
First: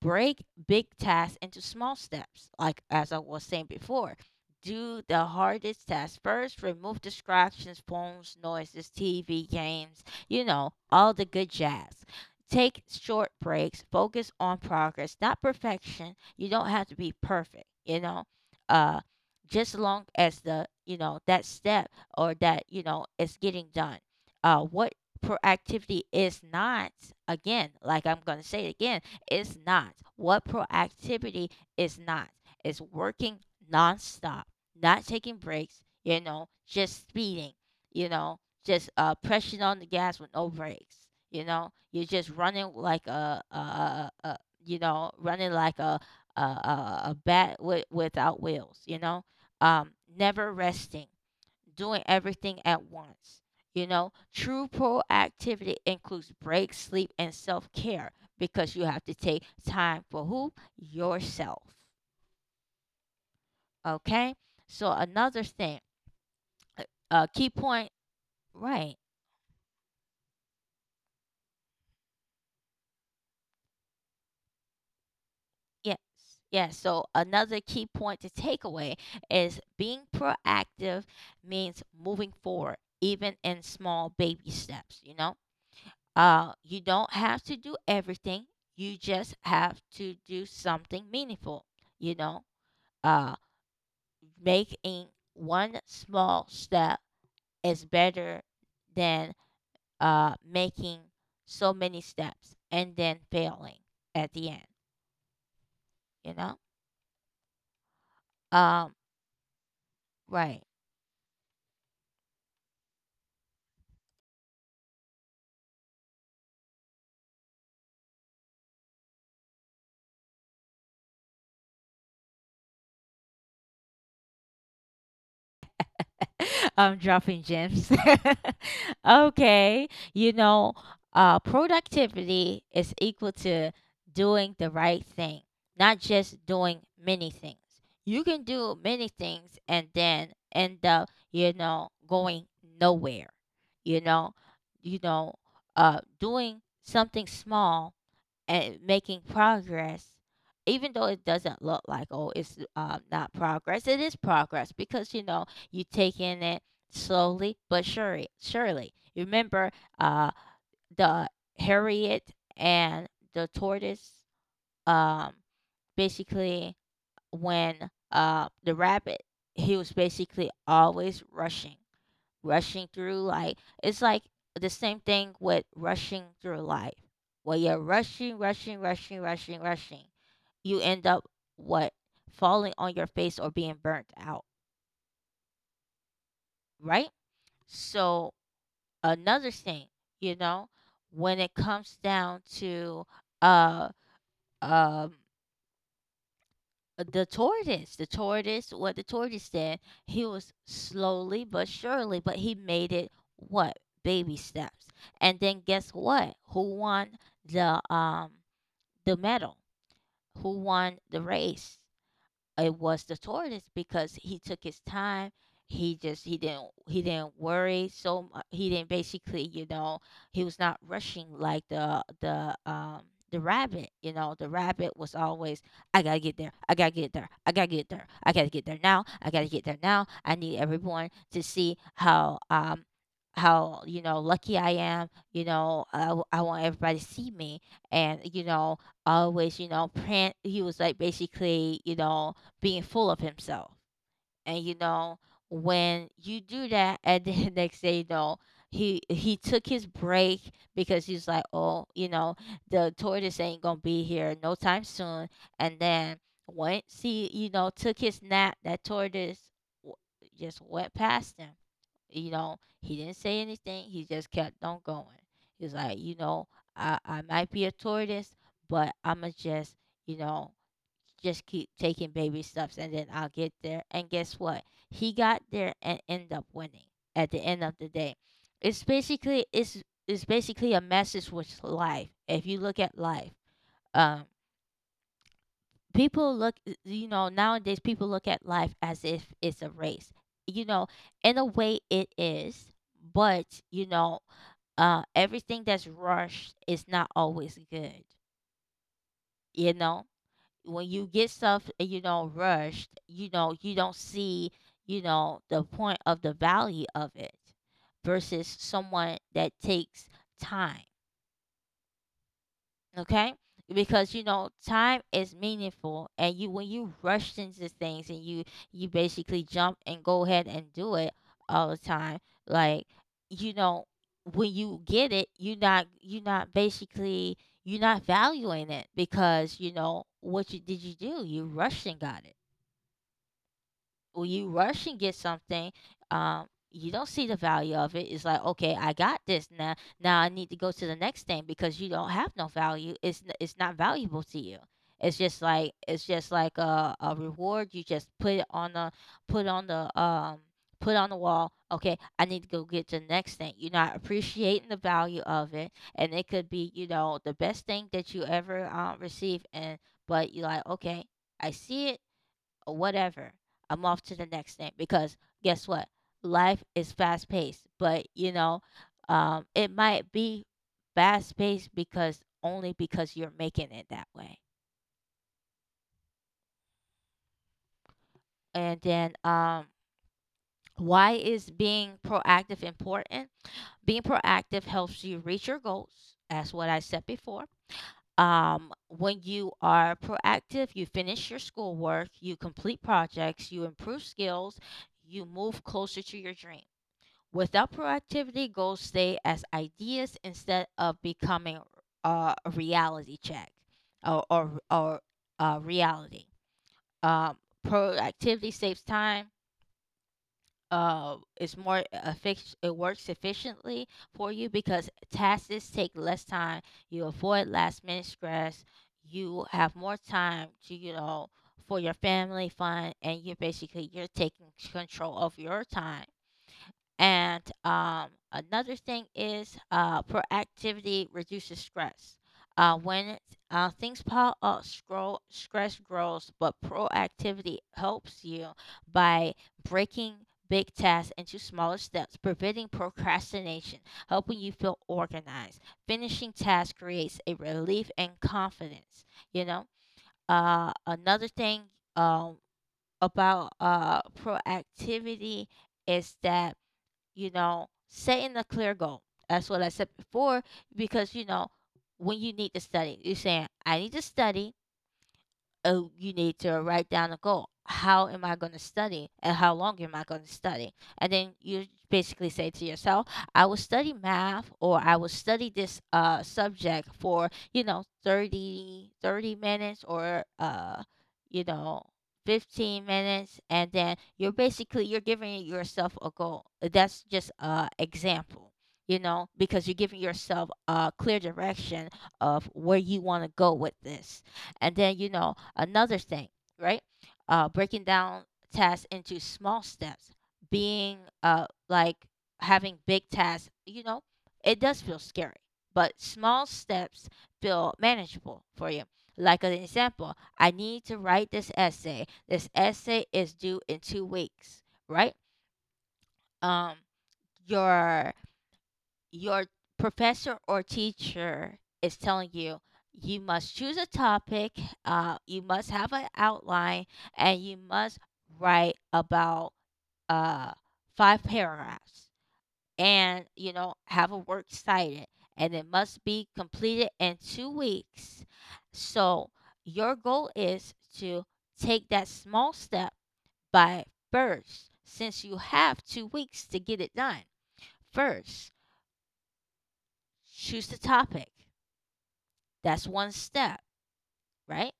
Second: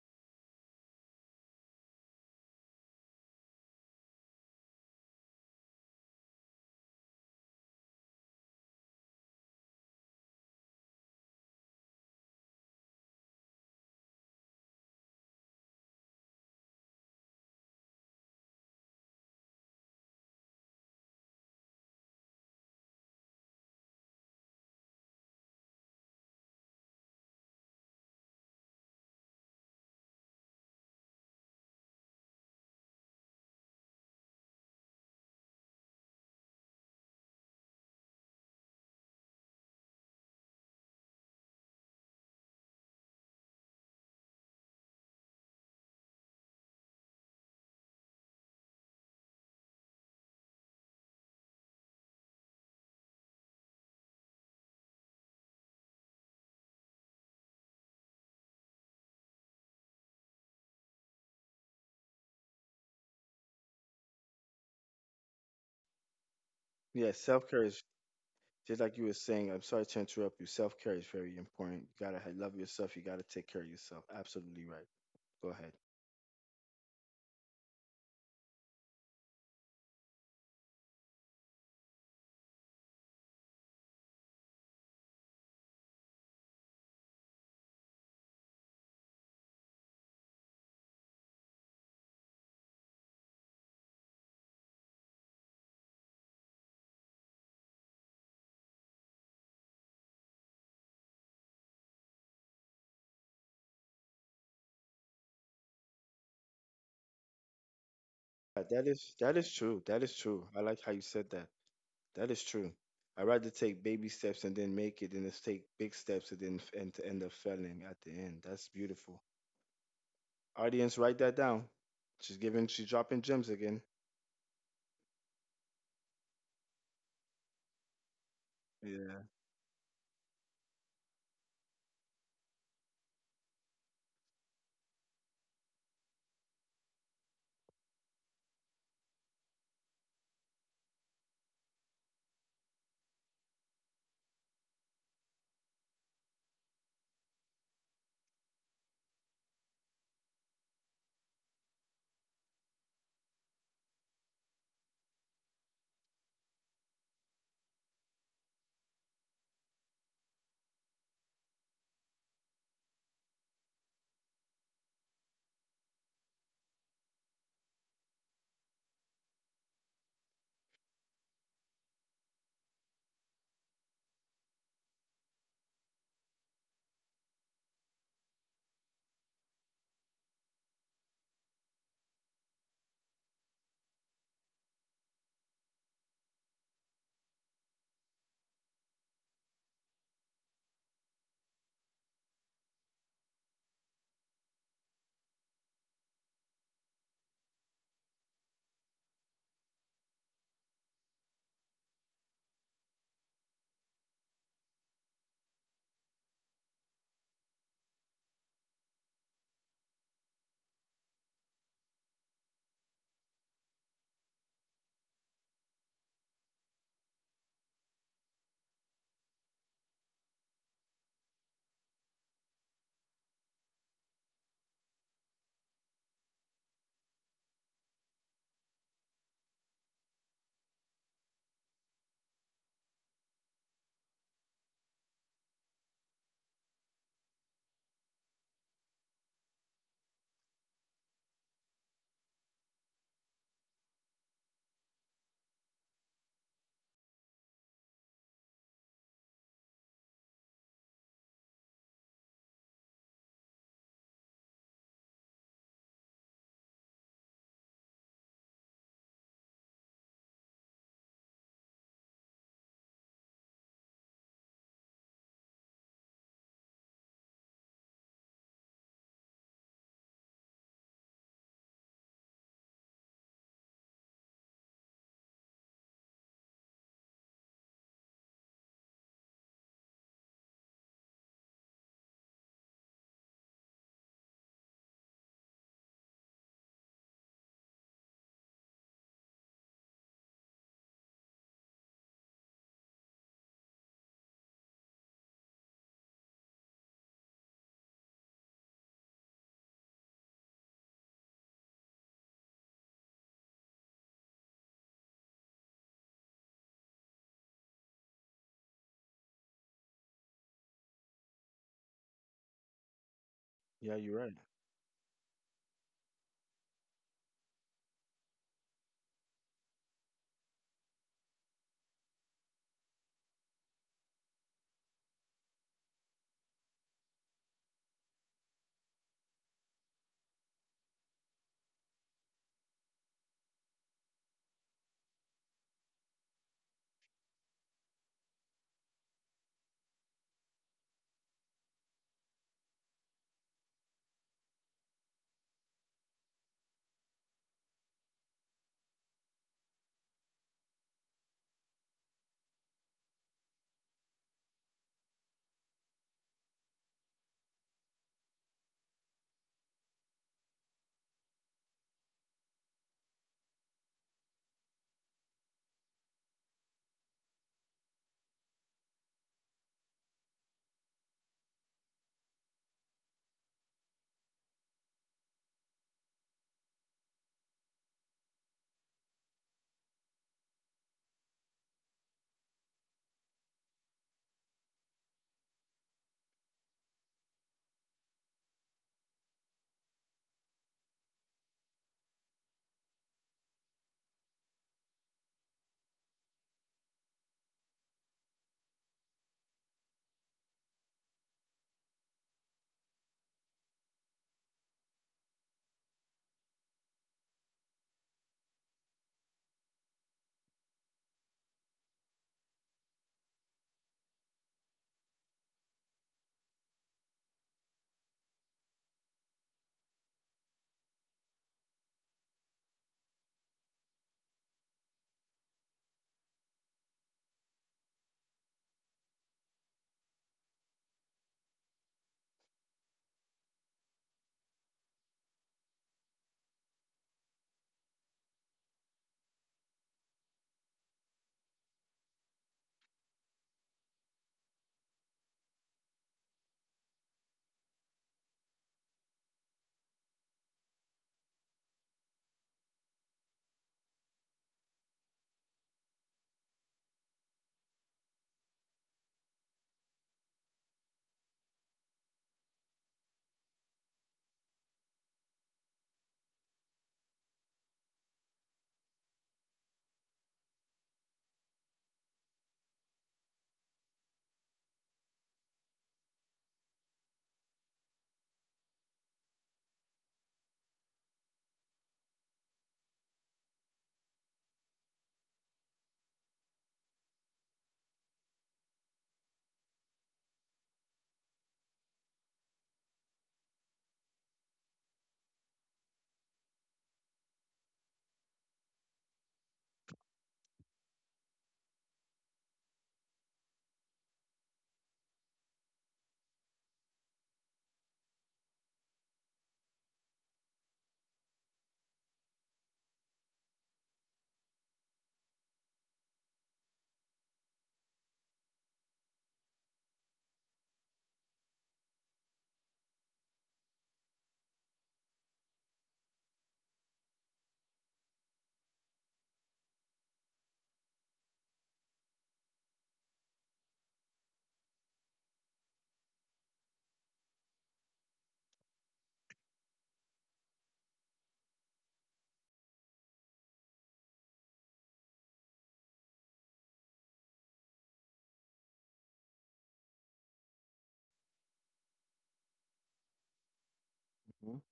break big tasks into small steps, like as I was saying before. Do the hardest tasks first, remove distractions, phones, noises, TV, games, you know, all the good jazz. Take short breaks, focus on progress, not perfection. You don't have to be perfect, you know. Uh just long as that step or that is getting done. What proactivity is not, again, like I'm gonna say it again is not. What proactivity is not. It's working nonstop, not taking breaks, just speeding, just pressing on the gas with no brakes. You're just running like a running like a bat without wheels, um, never resting, doing everything at once. True proactivity includes breaks, sleep, and self care because you have to take time for who? Yourself. Okay? So, another thing, a Yeah, a key self care is point, just right? like you were saying, I'm sorry to interrupt you. Self care is very important. You gotta love yourself. You gotta take care of yourself. Absolutely right. Go ahead. Yes. Yes. So, another key point to take away is being proactive means moving forward, even in small baby steps, you know? You don't have to do everything. You just have to do something meaningful. You know, uh, Making one small step is better than making so many steps and then failing at the end. You know, Uh, um, That is that is true. That is true. right. I like how you said that. That is true. I'd rather take baby steps and then make it than just take big steps and then f- and to end up failing at the end. That's beautiful. Audience, write that down. She's giving. She's dropping gems again. I'm dropping gems. Yeah. Okay. Productivity is equal to doing the right thing, not just doing many things. You can do many things and then end up, going nowhere. You know, you know, Doing something small and making progress, even though it doesn't look like, oh, it's not progress, it is progress because, you take in it slowly but surely. Surely. You Remember uh, the Harriet and the tortoise, um, basically, when the rabbit, he was basically always rushing through, like it's like the same thing with rushing through life. When you're rushing, rushing, rushing, rushing, rushing, you end up what? Falling on your face or being burnt out, right? So another thing, you know, when it comes down to uh um the tortoise, what the tortoise did, he was slowly but surely, but he made it what? Baby steps. And then guess what? Who won the um the medal? Who won the race? It was the tortoise because he took his time. He didn't worry so he didn't basically, he was not rushing like the rabbit. The rabbit was always, I gotta get there, I gotta get there, I gotta get there, I gotta get there now, I gotta get there now. I need everyone to see how how lucky I am. I want everybody to see me, and always, print. He was like basically, being full of himself. And when you do that, and then the next day, he took his break because he's like, oh, the tortoise ain't gonna be here no time soon. And then once he, took his nap, that tortoise w- just went past him. He didn't say anything. He just kept on going. He's like, I might be a tortoise, but I'ma just, you know, just keep taking baby steps and then I'll get there. And guess what? He got there and end up winning at the end of the day. It's basically a message with life. If you look at life, um people look you know, nowadays people look at life as if it's a race. You know, in a way it is, but everything that's rushed is not always good. You know? When you get stuff and you don't rush, you don't see, the point of the value of it versus someone that takes time. Okay? Yeah, you're Because right. Time is meaningful, and you when you rush into things, and you basically jump and go ahead and do it all the time, like, you know, when you get it, you're not valuing it, because what you did, you do, you rushed and got it. When you rush and get something, you don't see the value of it. It's like, okay, I got this now. Now I need to go to the next thing because you don't have no value. It's not valuable to you. It's just like a reward. You just put it on the put on the put on the wall. Okay, I need to go get the next thing. You're not appreciating the value of it, and it could be the best thing that you ever receive. And but you're like, okay, I see it or whatever. I'm off to the next thing because guess what? Life is fast paced, but it might be fast paced because only because you're making it that way. And then, why is being proactive important? Being proactive helps you reach your goals. That's what I said before. When you are proactive, you finish your schoolwork, you complete projects, you improve skills, you move closer to your dreams. Without proactivity, goals stay as ideas instead of becoming a reality check or reality. Um, Proactivity saves time. It works efficiently for you because tasks take less time. You avoid last minute stress. You have more time to you know for your family fun, and you're taking control of your time. And another thing is proactivity reduces stress. When things pile up, scroll, stress grows, but proactivity helps you by breaking big tasks into smaller steps, preventing procrastination, helping you feel organized. Finishing tasks creates a relief and confidence. You know, Another thing um, about proactivity is that, setting a clear goal. That's what I said before, because when you need to study, you're saying, I need to study. Oh, you need to write down a goal. How am I going to study and how long am I going to study? And then you basically say to yourself, I will study math or I will study this subject for, thirty minutes, or you know, 15 minutes. And then you're giving yourself a goal. That's just a example, because you're giving yourself a clear direction of where you want to go with this. And then, another thing, right? Breaking down tasks into small steps, being like having big tasks, it does feel scary, but small steps feel manageable for you. Like an example, I need to write this essay. This essay is due in 2 weeks, right? Um, your your professor or teacher is telling you you must choose a topic, you must have an outline, and you must write about uh, five paragraphs, and have a work cited, and it must be completed in 2 weeks. So your goal is to take that small step by, first, since you have 2 weeks to get it done, first choose the topic. That's one step, Mhm. right?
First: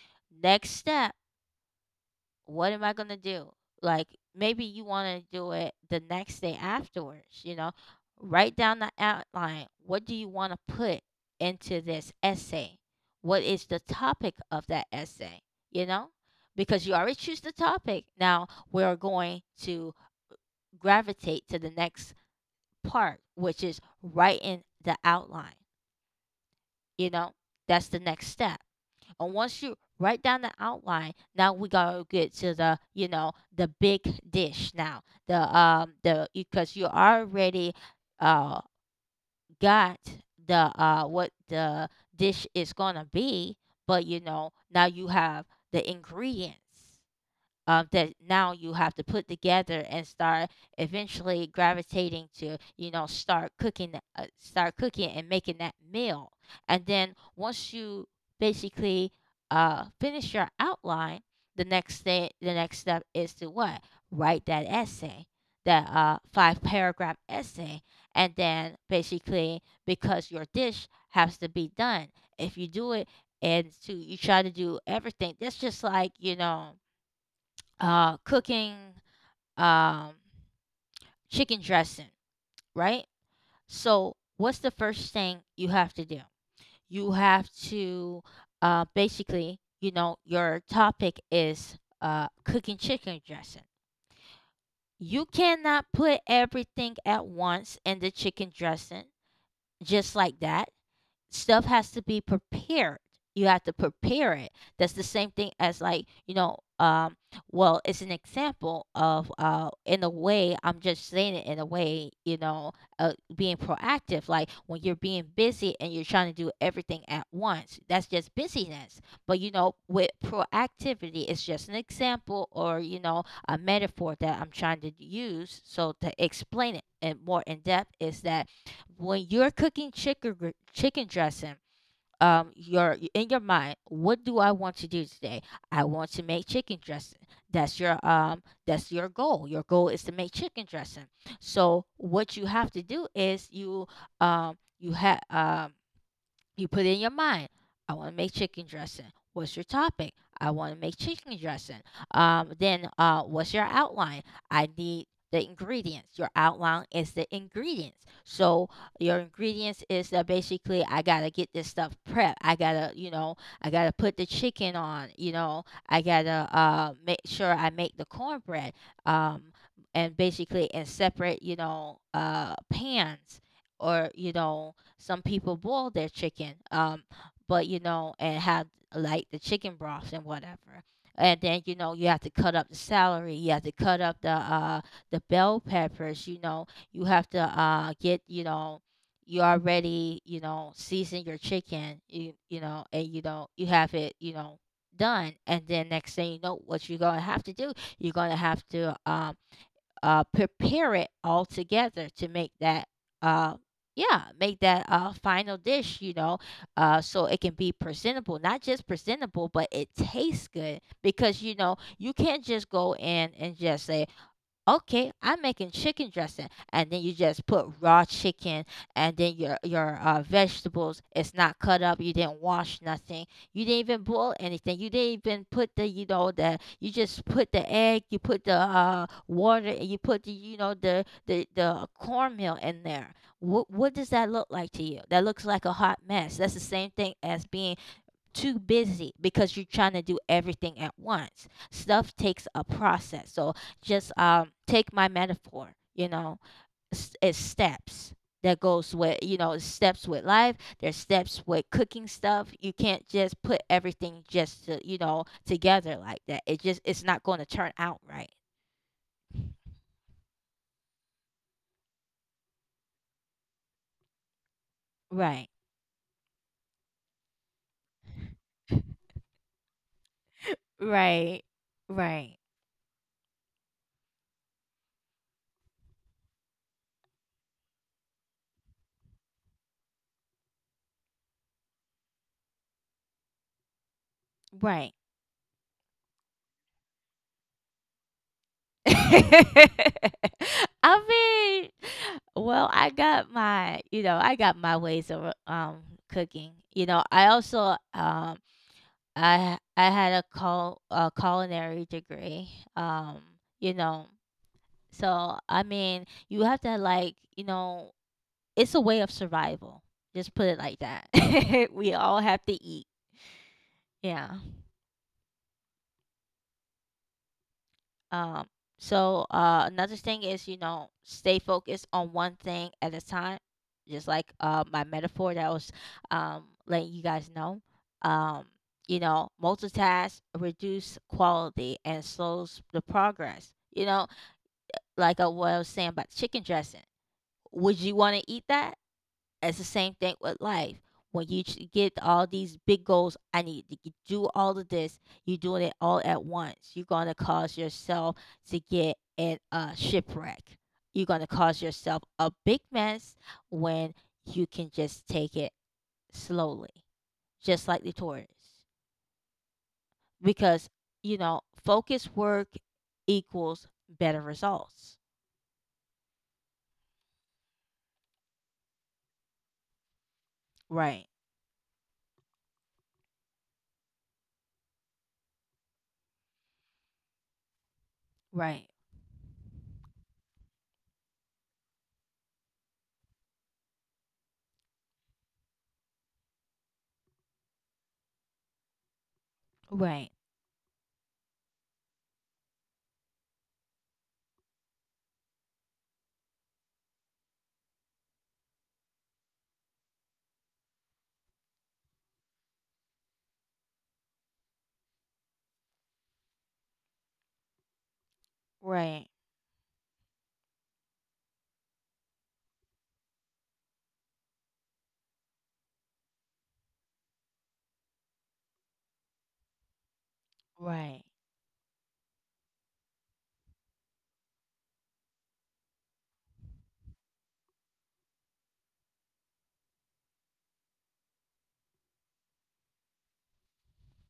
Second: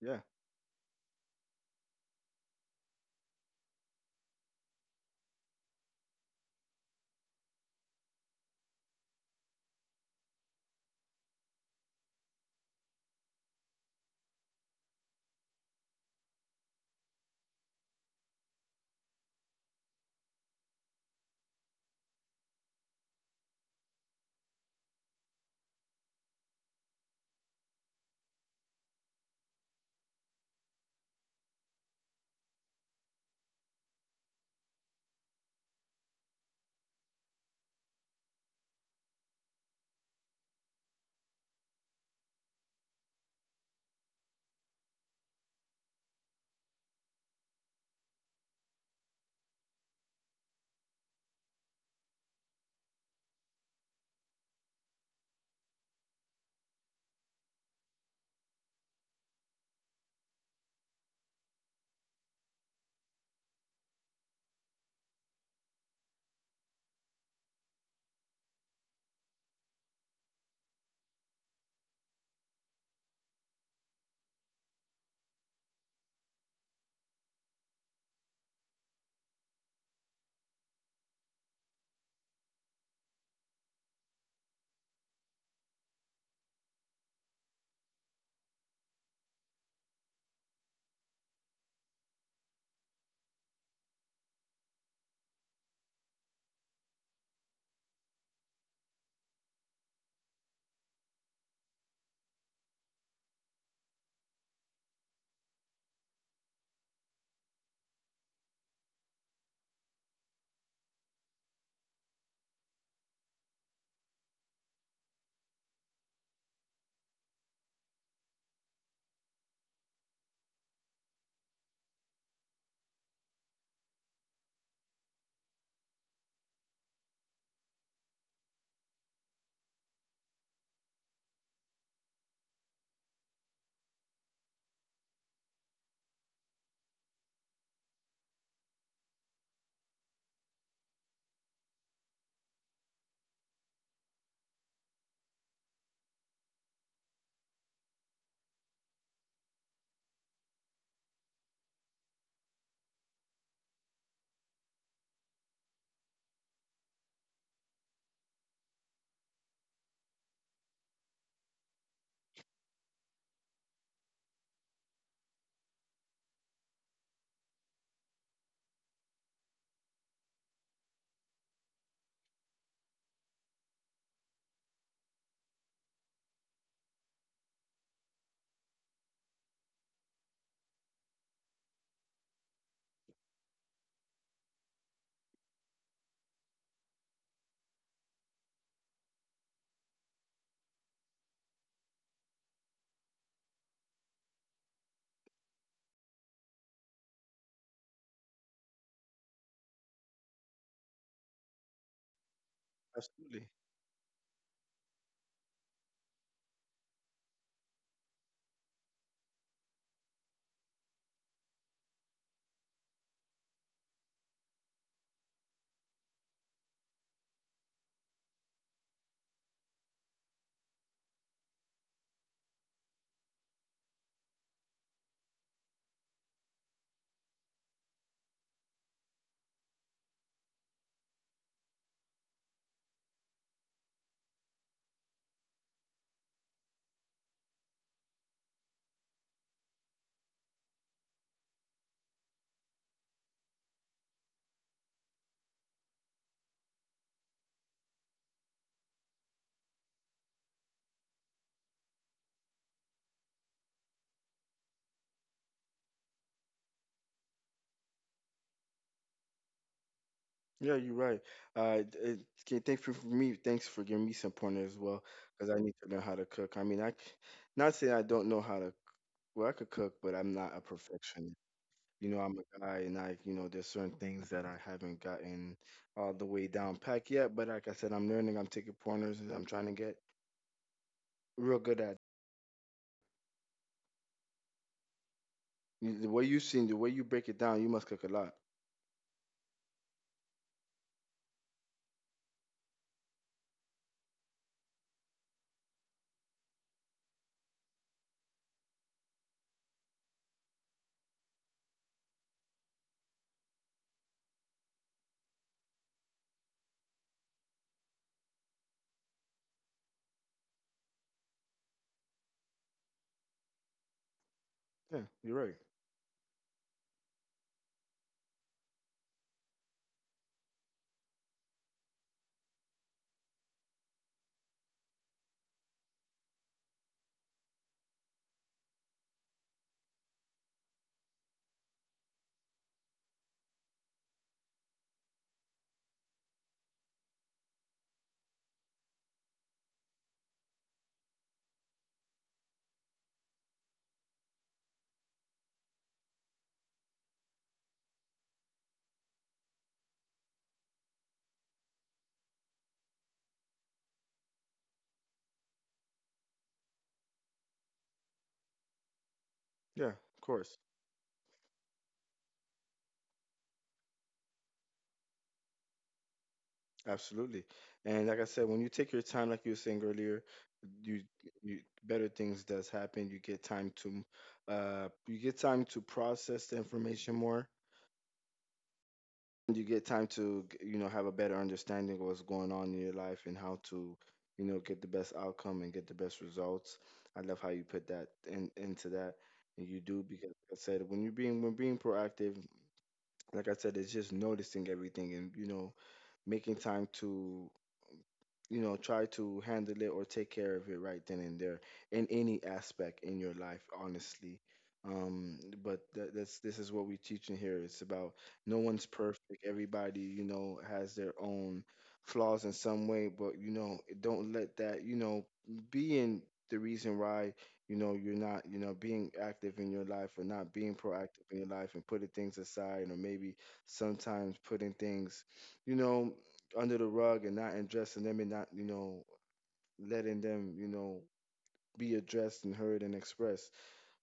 Yeah, Next step, what am I going to do? Like, maybe you want to do it the next day afterwards, you know? Write down the outline. What do you want to put into this essay? What is the topic of that essay, you know? Because you already choose the topic. Now we're going to gravitate to the next part, which is writing the outline, you know? That's the next step. And once you write down the outline, now we gotta get to the you know the big dish now. The Because you already uh got the dish is gonna be, but now you have the ingredients that now you have to put together, and start eventually gravitating to start cooking and making that meal. And then once you basically finish your outline, the next step is to what? Write that essay, that five paragraph essay. And then basically, because your dish has to be done, if you do it and to you try to do everything, that's just like, cooking um, chicken dressing, right? So, what's the first thing you have to do? You have to basically, you know, Your topic is cooking chicken dressing. You cannot put everything at once in the chicken dressing just like that. Stuff has to be prepared. You have to prepare it. That's the same thing as, like, well, it's an example of in a way. I'm just saying it in a way, being proactive. Like when you're being busy and you're trying to do everything at once, that's just busyness. But with proactivity, it's just an example or, a metaphor that I'm trying to use. So, to explain it and more in depth is that when you're cooking chicken dressing, your, in your mind, what do I want to do today? I want to make chicken dressing. That's your goal. Your goal is to make chicken dressing. So what you have to do is, um you have um you put in your mind, I want to make chicken dressing. What's your topic? I want to make chicken dressing. Then what's your outline? I need the ingredients. Your outline is the ingredients. So your ingredients is that basically I gotta get this stuff prepped. I gotta put the chicken on. I gotta make sure I make the cornbread. Um, and basically in separate, pans, or some people boil their chicken, but and have like the chicken broths and whatever. And then you have to cut up the celery, you have to cut up the bell peppers. You have to get, you already, season your chicken. You know and you have it, done. And then next thing you know, what you're gonna have to do, you're gonna have to prepare it all together to make that absolutely. uh, yeah, make that final dish, you know. So it can be presentable. Not just presentable, but it tastes good, because you know you can't just go in and just say, okay, I'm making chicken dressing, and then you just put raw chicken, and then your vegetables. It's not cut up. You didn't wash nothing. You didn't even boil anything. You didn't even put the, the, you just put the egg. You put the water. And You put the, the the cornmeal in there. What does that look like to you? That looks like a hot mess. That's the same thing as being too busy because you're trying to do everything at once. Stuff takes a process. So, just take my metaphor. You know, it's steps that goes with, it's steps with life. There's steps with cooking stuff. You can't just put everything just to, together like that. It just, it's not going to turn out right. Yeah, you're right. Uh, d- uh, okay, thanks for giving me some pointers as well, Right. because I need to know how to cook. I mean, not saying I don't know how to. Well, I could cook, but I'm not a perfectionist. Right. You know, Right. I'm a guy, and I, you know, there's certain things that I haven't gotten all the way down pack yet. But like I said, I'm learning. I'm taking pointers, and I'm trying to get real good at it. Right. The way you seen, the way you break it down, you must cook a lot. I mean, well, I got my, I got my ways of cooking. You know, I also I had a call a culinary degree. Um, you know, so I mean, you have to, like, it's a way of survival. Just put it like that. We all have to eat. Yeah. Yeah, you're right. Um, so another thing is, you know, stay focused on one thing at a time. Just like my metaphor that I was letting you guys know. Um, you know, multitask reduce quality and slows the progress. You know, like what I was saying about chicken dressing. Would you want to eat that? It's the same thing with life. When you get all these big goals, I need to do all of this. You're doing it all at once. You're going to cause yourself to get in a shipwreck. You're going to cause yourself a big mess when you can just take it slowly, just like the tortoise. Yeah, of course. Because, you know, focused work equals better results. Absolutely. And like I said, when you take your time, like you were saying earlier, Right, you you better things does happen. You get time to you get time to process the information more. right, You get time to you know have a better understanding of what's going on in your life and how to, you know, get the best outcome and get the best results. I love how you put that in into that. And you right, do because like I said, when being proactive, like I said, it's just noticing everything and, you know, making time to, you know, try to handle it or take care of it right then and there in any aspect in your life, honestly. um but that, that's this is what we teach in here. It's about no one's right, perfect. Everybody, you know, has their own flaws in some way. But you know, don't let that, you know, being the reason why, you know, you're not, you know, being active in your life or not being right. proactive in your life, and putting things aside, or maybe sometimes putting things, you know, under the rug, and not addressing them, and not, you know, letting them, you know, be addressed and heard and expressed.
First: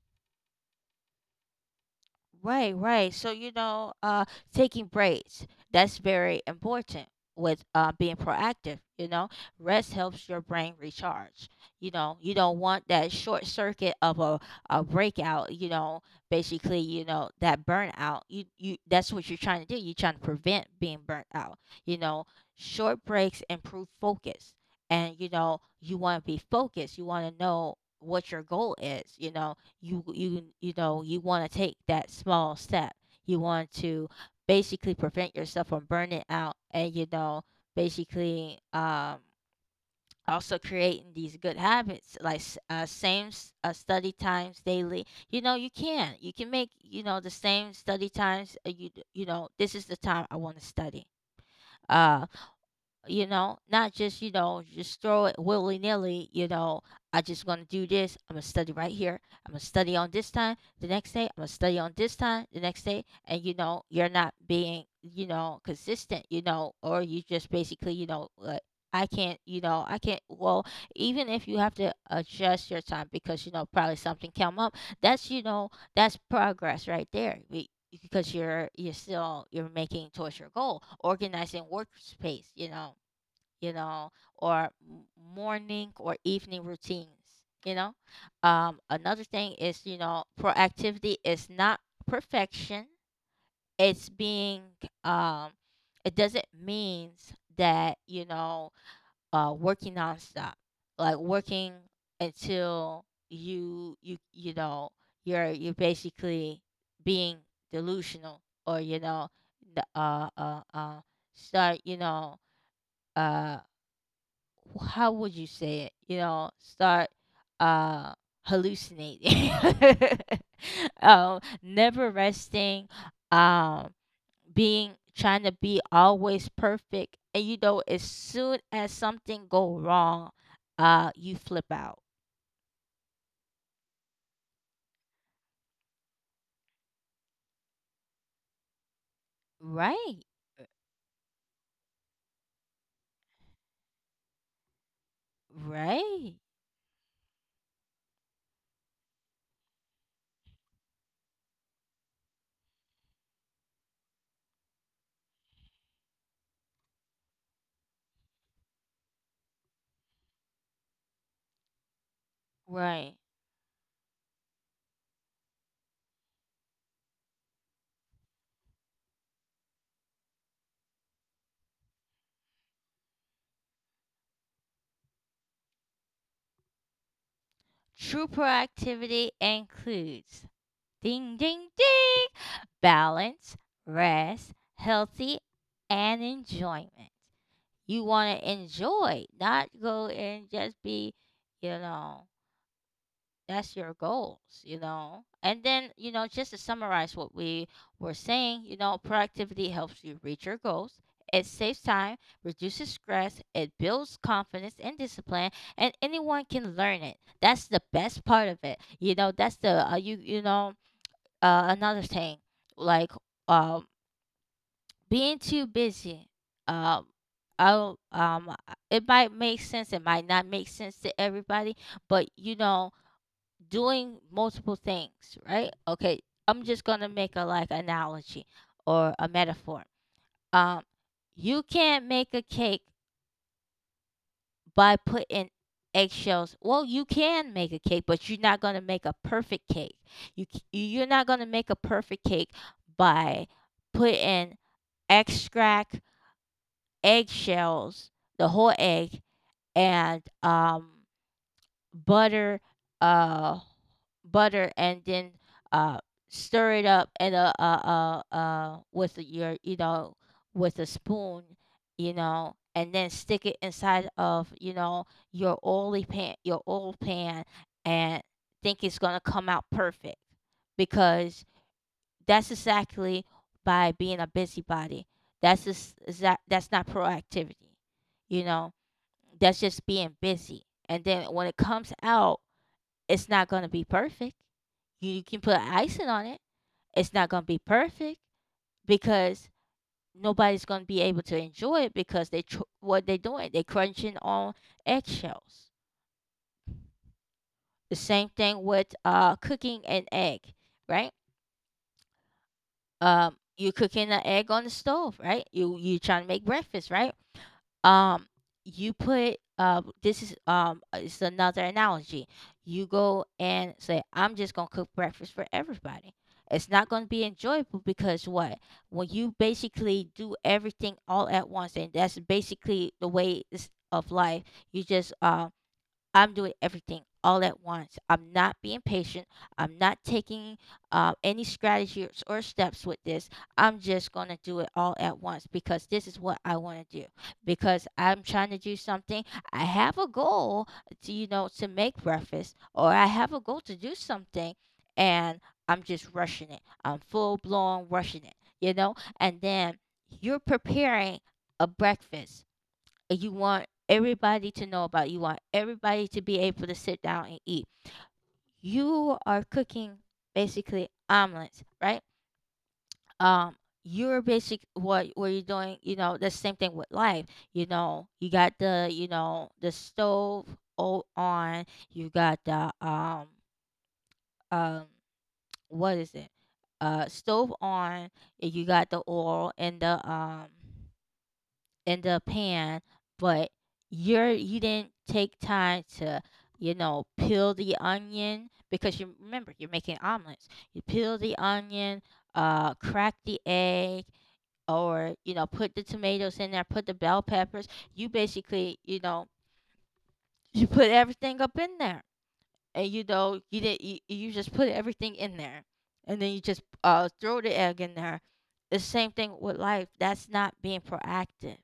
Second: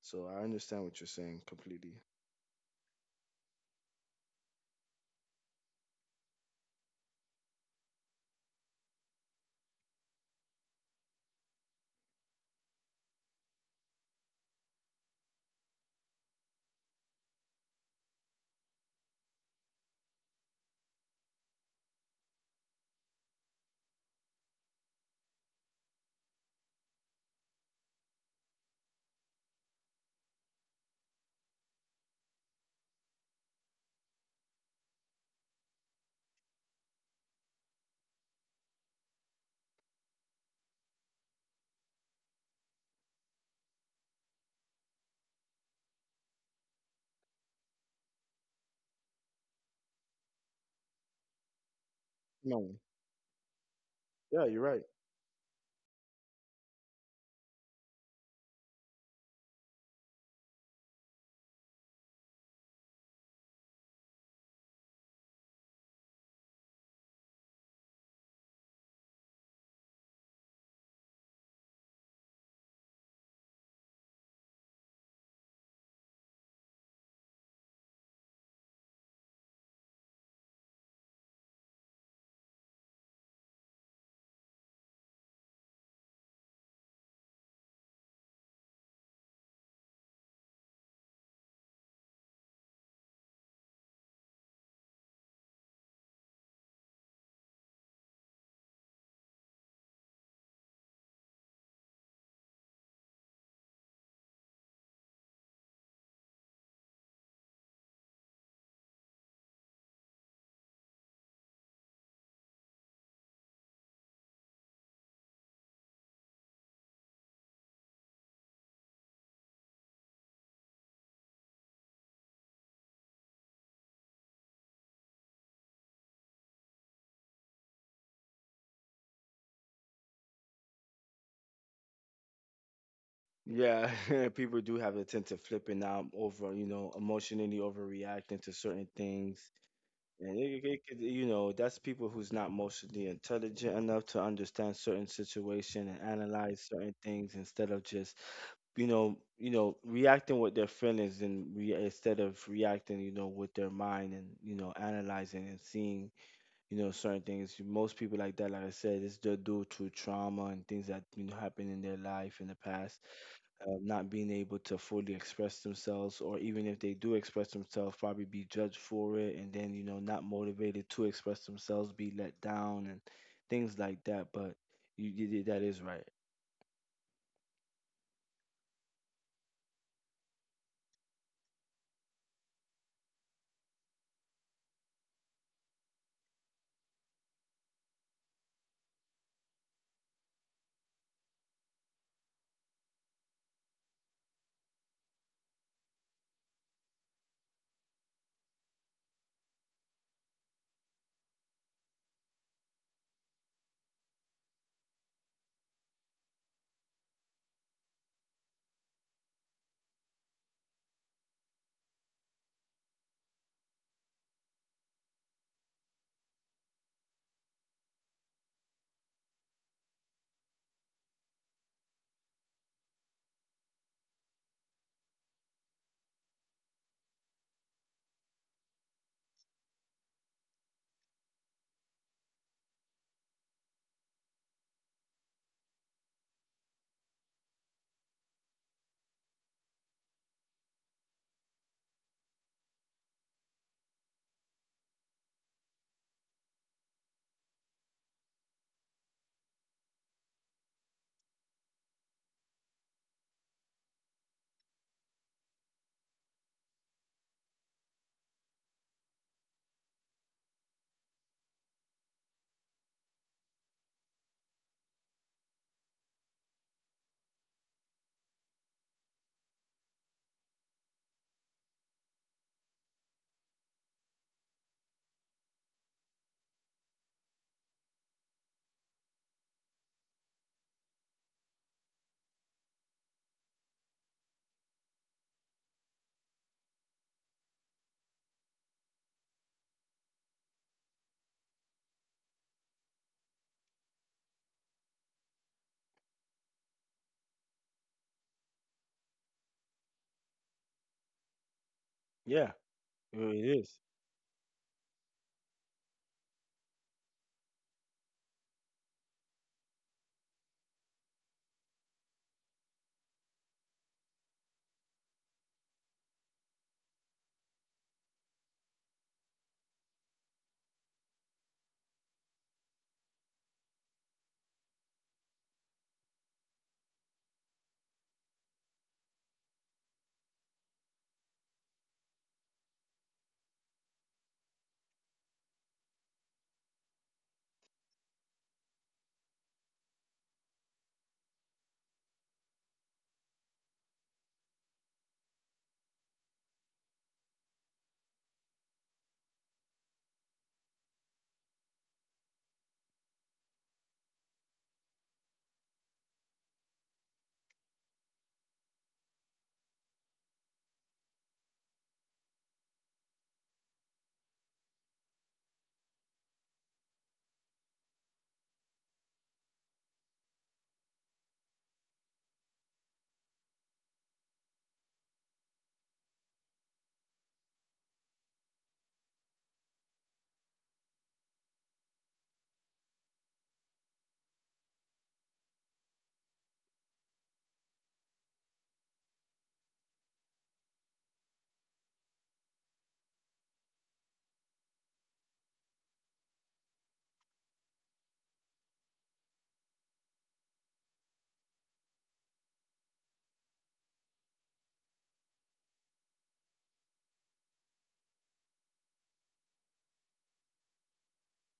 So I understand what you're saying completely. Right, right. So, you know, taking breaks, that's very important with being proactive. You know, rest helps your brain recharge. You know, you don't want that short circuit of a breakout. You know, basically, you know that burnout. You that's what you're trying to do. You're trying to prevent being burnt out. You know, short breaks improve focus, and you know you want to be focused. You want to know what your goal is. You know, you want to take that small step. You want to basically prevent yourself from burning out, and you know, basically, also creating these good habits, like same study times daily. You know, you can, you can make, the same study times. You, you know, this is the time I want to study. uh No, you know, not just, yeah, you're right. just throw it willy nilly, I just gonna do this, I'm gonna study right here, I'm gonna study on this time, the next day, I'm gonna study on this time, the next day, and, you're not being, consistent, or you just basically, like, I can't, I can't. Well, even if you have to adjust your time because, probably something come up, that's, that's progress right there. We, because you're still you're making towards your goal. Organizing workspace, you know, or morning or evening routines, you know. Another thing is, you know, proactivity is not perfection. It's being, um, it doesn't mean that, working nonstop, like working until you know, you're basically being delusional, or, the, start, uh, how would you say it? You know, start uh hallucinating. Never resting, um, being trying to be always perfect. And you know, as soon as something go wrong, you flip out. Yeah, people do have a tend to flipping out over, you know, emotionally overreacting to certain things. Right, And you know, that's people who's not emotionally intelligent enough to understand certain situation and right, analyze certain things instead of just, you know, you know, reacting with their feelings, and instead of reacting, you know, with their mind, and, you know, analyzing and seeing, you know, certain things. Most people like that, like I said, it's just due to trauma and things that, you know, happened in their life in the past. right. Not being able to fully express themselves, or even if they do express themselves, probably be judged for it, and then, you know, not motivated to express themselves, be let down, and things like that. But you that is right. True proactivity includes ding ding ding balance, rest, healthy, and enjoyment. You want to enjoy, not go and just be, you know, that's your goals, you know. And then, just to summarize what we were saying, productivity helps you reach your goals. It saves time, reduces stress, it builds confidence and discipline, and anyone can learn it. That's the best part of it. You know, that's the another thing, like, um being too busy. um I'll, um uh, it might make sense, it might not make sense to everybody, but, doing multiple things, right? Okay, I'm just gonna make a, like, analogy or a metaphor. um you can't make a cake by putting eggshells. Well, you can make a cake, but you're not gonna make a perfect cake. You're not gonna make a perfect cake by putting extract, eggshells, the whole egg, and butter, uh, butter, and then uh, stir it up, and with your, with a spoon, you know, and then stick it inside of, your oily pan, your oil pan, and think it's gonna come out perfect, because that's exactly by being a busybody. That's just, is that, that's not proactivity. You know, that's just being busy. And then when it comes out, it's not going to be perfect. You can put icing on it. It's not going to be perfect because nobody's going to be able to enjoy it, because they what they're doing, they're crunching on eggshells. The same thing with cooking an egg, right? Yeah, it You is cooking an egg on the stove, right? You trying to make breakfast, right? Um, you put this is it's another analogy. You go and say, I'm just gonna cook breakfast for everybody. It's not gonna be enjoyable because what? When you basically do everything all at once, and that's basically the way of life. You just I'm doing everything all at once. I'm not being patient. I'm not taking any strategies or steps with this. I'm just going to do it all at once because this is what I want to do. Because I'm trying to do something. I have a goal to, to make breakfast, or I have a goal to do something, and I'm just rushing it. I'm full blown rushing it, you know? And then you're preparing a breakfast you want everybody to know about. You want everybody to be able to sit down and eat. You are cooking basically omelets, right? Um, you're basic what you're doing. You know, the same thing with life. You know, you got the, the stove on. You got the um what is it? Stove on. And You got the oil and the in the pan, but you're, you didn't take time to, you know, peel the onion because you remember you're making omelets. You peel the onion, crack the egg, or, put the tomatoes in there, put the bell peppers. You basically, you put everything up in there, and you know you didn't you, you just put everything in there, and then you just throw the egg in there. The same thing with life, that's not being proactive.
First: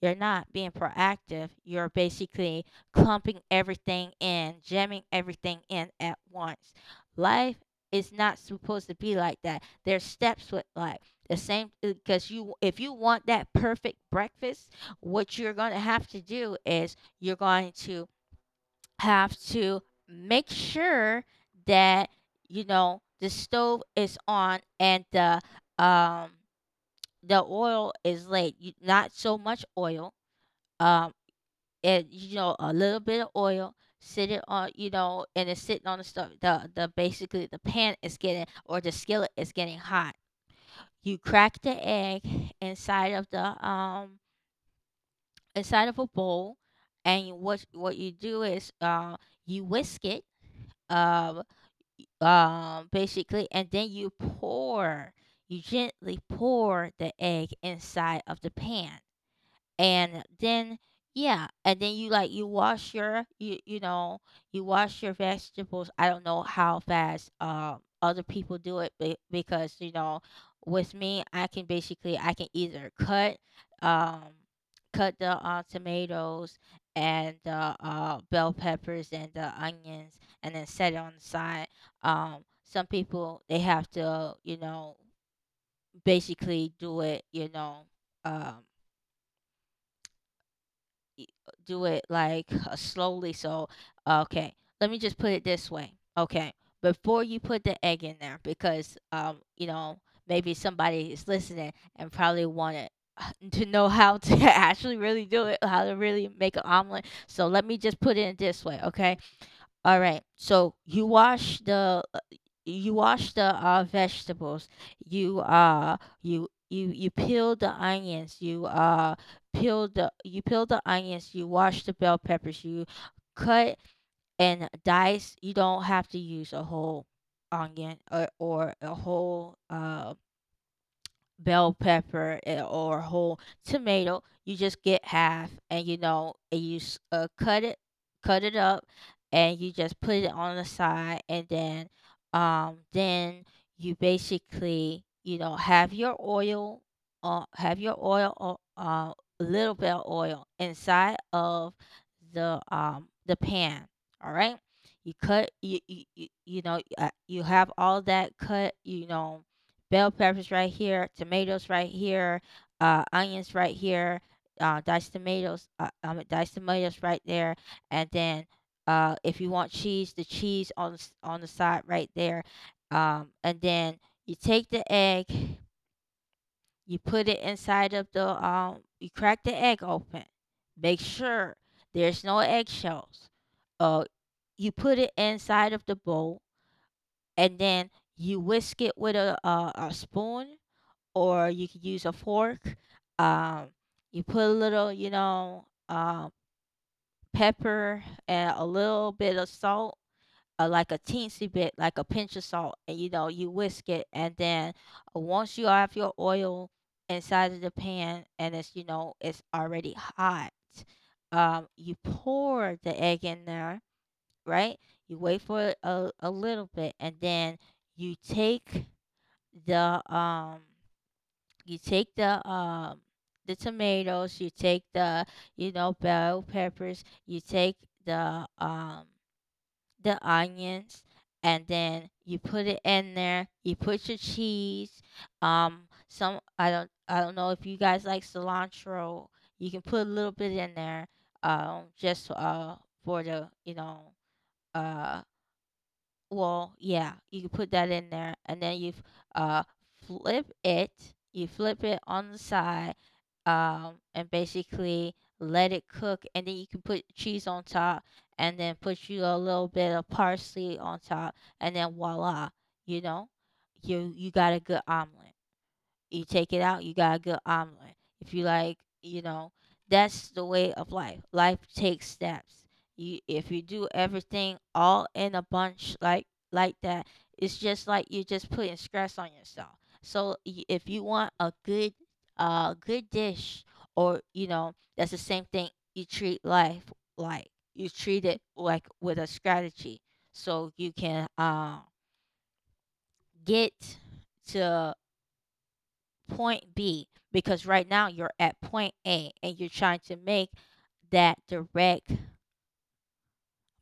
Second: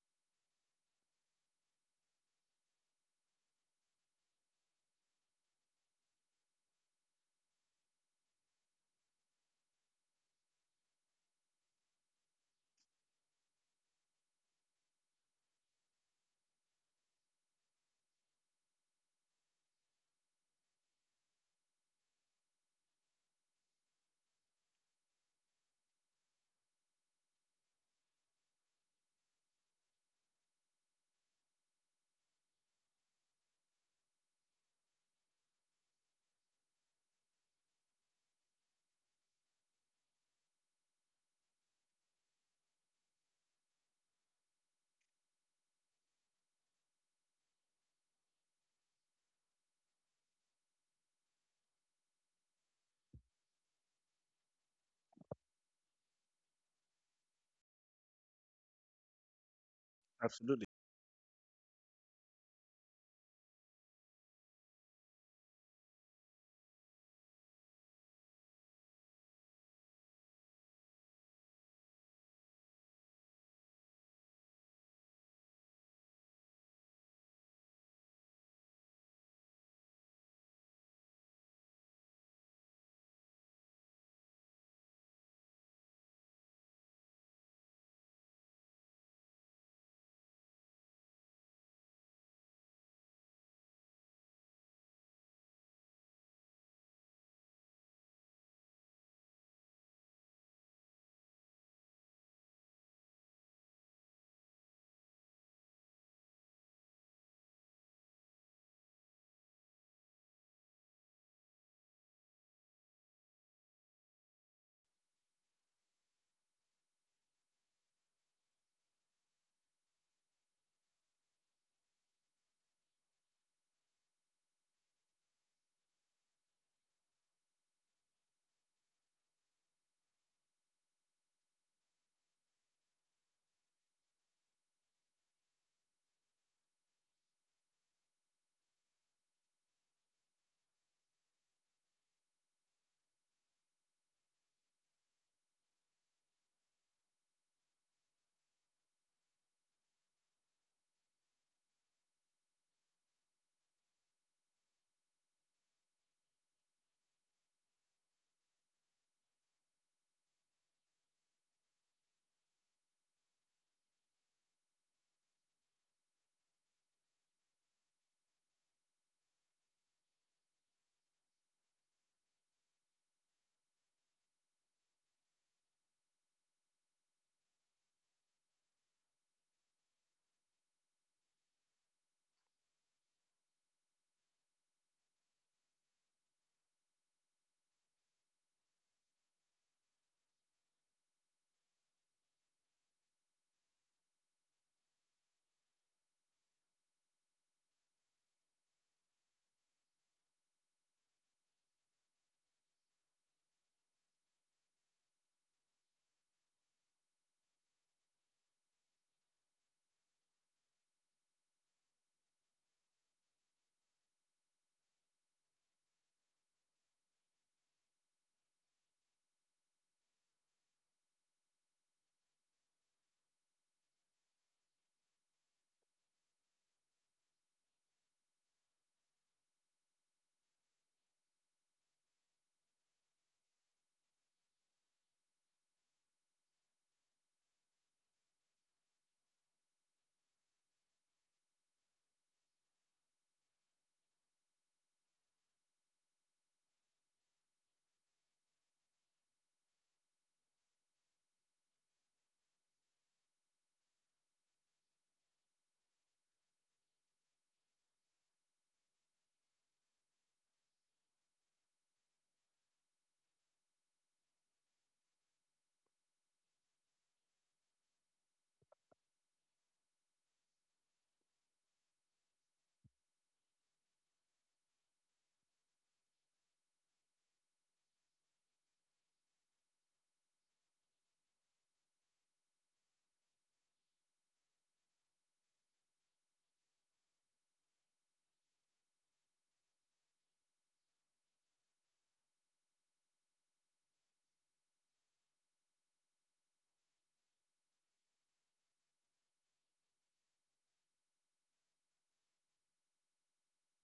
You're not being proactive, you're basically clumping everything in, jamming everything in at once. Life is not supposed to be like that. There's steps with life, the same. Because you if you want that perfect breakfast, what you're going to have to do is you're going to have to make sure that, you know, the stove is on and um the oil is laid. Not so much oil. Um, and you know, a little bit of oil sitting on, you know, and it's sitting on the stove. The basically the pan is getting, or the skillet is getting hot. You crack the egg inside of the inside of a bowl, and what you do is, you whisk it. Um, basically, and then you pour, you gently pour the egg inside of the pan, and absolutely. then yeah. And then you like, you wash your, you know, you wash your vegetables. I don't know how fast other people do it, because you know, with me, I can basically, I can either cut, um cut the tomatoes and the bell peppers and the onions and then set it on the side. Some people, they have to, you know, basically do it, um. Do it like slowly. So, okay, let me just put it this way. Okay, before you put the egg in there, because you know, maybe somebody is listening and probably wanted to know how to actually really do it, how to really make an omelet. So let me just put it in this way. Okay, all right. So you wash the vegetables. You peel the onions. You peel the you peel the onions. You wash the bell peppers. You cut and dice. You don't have to use a whole or a whole bell pepper, or whole tomato. You just get half, and you know, and cut it up, and you just put it on the side, and then you basically, you know, have your oil, uh, have your oil, o- uh, little bit of oil inside of the pan. All right, you have all that cut, you know, bell peppers right here, tomatoes right here, onions right here, diced tomatoes right there, and then, if you want cheese, the cheese on the, on the side right there, and then you take the egg, you put it inside of the you crack the egg open, make sure there's no eggshells. Uh, you put it inside of the bowl, and then you whisk it with a spoon, or you could use a fork. Um, you put a little, you know, pepper and a little bit of salt, like a teensy bit, like a pinch of salt, and you know, you whisk it. And then, once you have your oil inside of the pan and it's, you know, it's already hot, you pour the egg in there, right? You wait for a little bit, and then you take the, um, you take the tomatoes, you take the, you know, bell peppers, you take the um the onions, and then you put it in there. You put your cheese. Some I don't know if you guys like cilantro. You can put a little bit in there. Just for the, uh well, yeah, you can put that in there, and then you uh flip it. You flip it on the side, and basically let it cook, and then you can put cheese on top, and then put you a little bit of parsley on top, and then voila, you know, you got a good omelet. You take it out, you got a good omelet. If you like, you know, that's the way of life. Life takes steps. You If you do everything all in a bunch like that, it's just like you're just putting stress on yourself. So if you want a good good dish, or you know, that's the same thing, you treat life like. You treat it like with a strategy, so you can, get to point B, because right now you're at point A and you're trying to make that direct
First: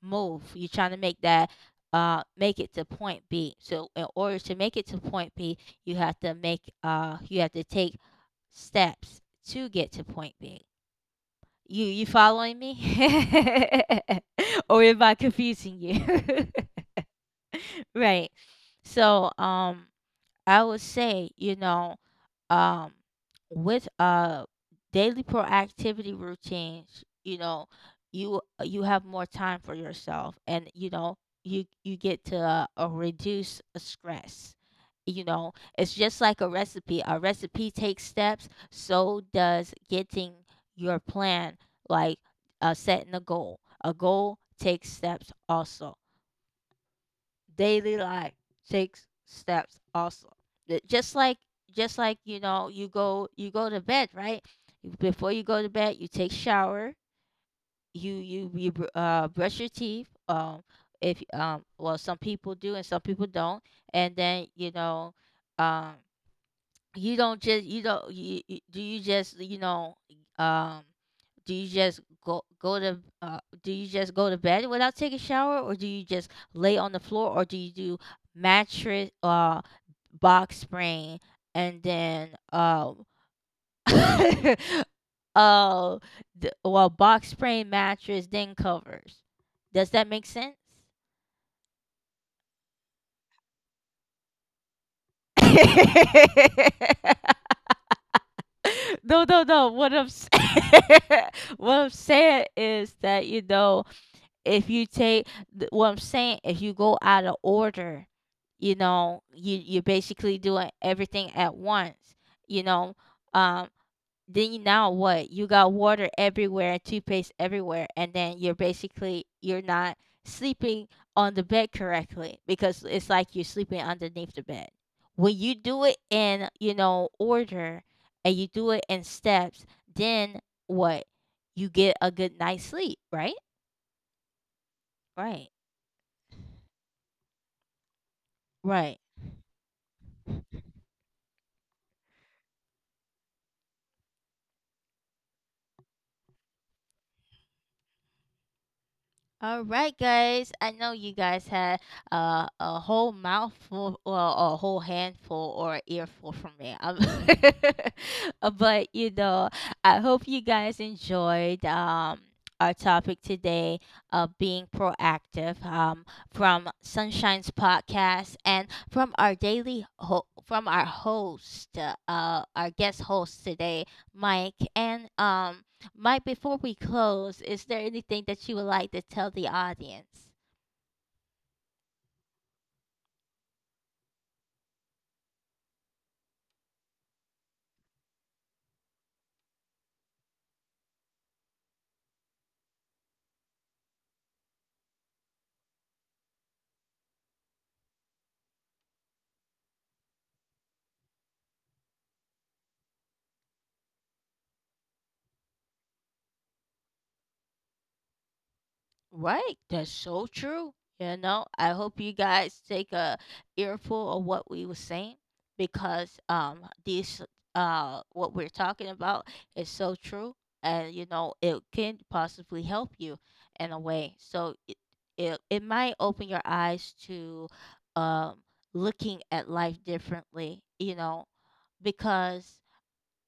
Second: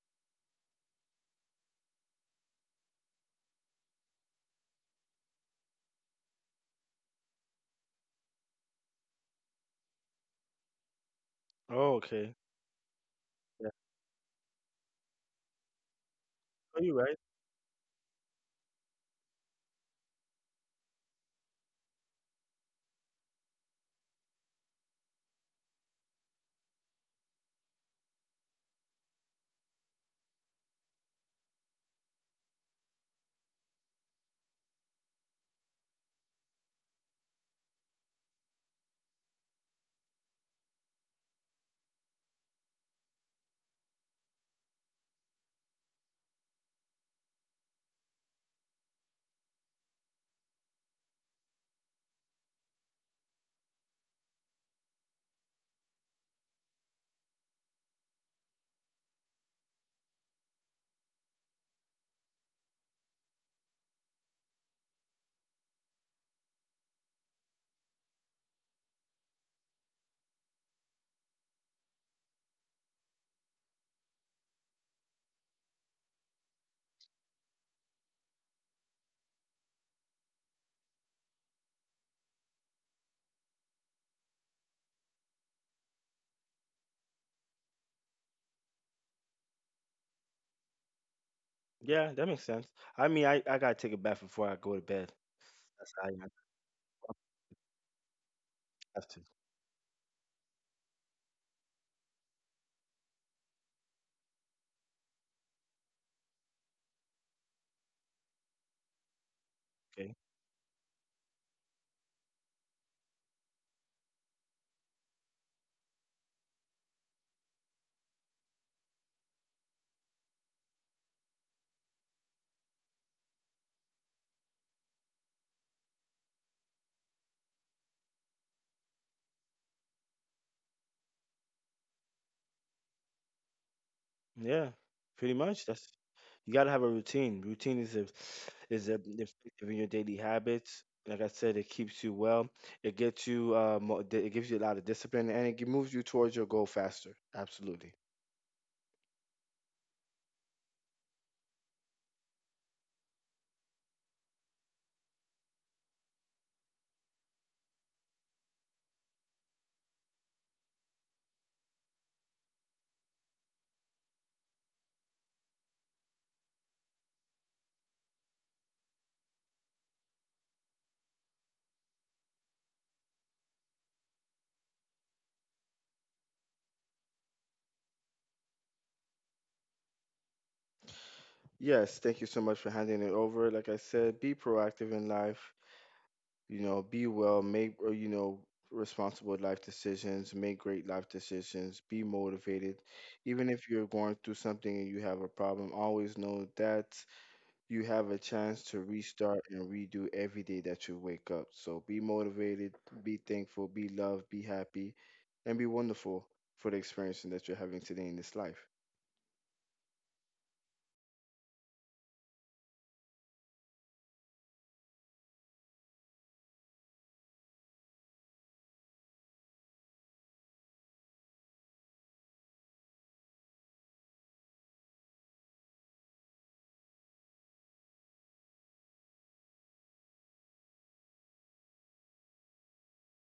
move. You're trying to make that, make it to point B. So in order to make it to point B, you have to make, you have to take steps to get to point B. Oh, You okay. following me? Yeah. Or am I confusing you? Are you right? Right. So I would say, you know, um with daily proactivity routines, you know, you have more time for yourself, and you know, you get to, reduce stress, you know. It's just like a recipe. A recipe takes steps, so does getting your plan, like, setting a goal. A goal takes steps also. Daily life takes steps also. Just like, you know, you go, you go to bed, right? Before you go to bed, you take shower, you brush your teeth. If, well, some people do and some people don't. And then, you know, um you don't just, you don't you, you do, you just, you know, um do you just go to, do you just go to bed without taking shower, or do you just lay on the floor, or do you do mattress, box spring, and then uh the, well, box spring, mattress, then covers. Does that make sense? Yeah, that makes sense. I mean, I gotta take a bath before I go to bed. That's how I have to. No, no, no. What I'm saying, what I'm saying is that, you know, if you take, what I'm saying, if you go out of order, you know, you're Okay. basically doing everything at once. You know, um, then you, now what? You got water everywhere, toothpaste everywhere, and then you're basically you're not sleeping on the bed correctly, because it's like you're sleeping underneath the bed. When you do it in, you know, order, and you do it in steps, then what? You get a good night's sleep, right? Yeah, pretty Right. much. That's you gotta have a routine. Routine is a Right. effective in your daily habits. Like I said, it keeps you well. It gets you it gives you a lot of discipline, and it moves you towards your goal faster. Absolutely. All right, guys. I know you guys had, a whole mouthful, well, a whole handful or earful from me. But you know, I hope you guys enjoyed, our topic today of being proactive, from Sunshine's podcast, and from our daily from our host, our guest host today, Mike, and Mike, before we close, is there anything that you would like to tell the audience? Yes. Thank you so much for handing it over. Like I said, be proactive in life. You know, be well, make you know, responsible life decisions, make great life decisions, be motivated. Even if you're going through something and you have a problem, always know that you have a chance to restart and redo every day that you wake up. So be motivated, be thankful, be loved, be happy, and be wonderful for the experience that you're having today in this life. Right, that's so true. You know, I hope you guys take a earful of what we were saying, because this what we're talking about is so true, and you know, it can possibly help you in a way. So it, it might open your eyes to, um looking at life differently, you know, because,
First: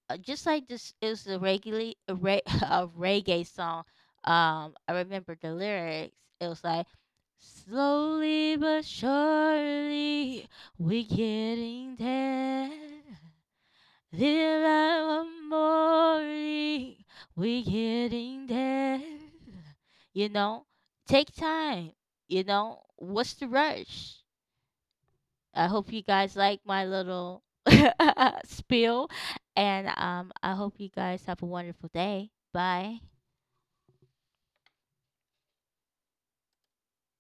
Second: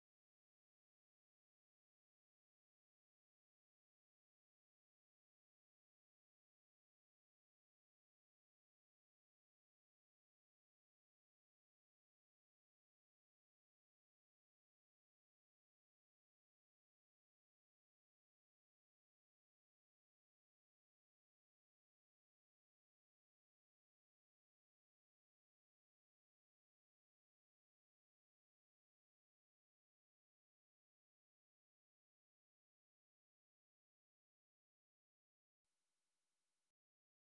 just like this is a regularly a reggae song. I remember the lyrics. It was like, slowly but surely, we're getting there. Little light one morning, we're getting there. You know, take time. You know, what's the rush? I hope you guys like my little spiel. And I hope you guys have a wonderful day. Bye.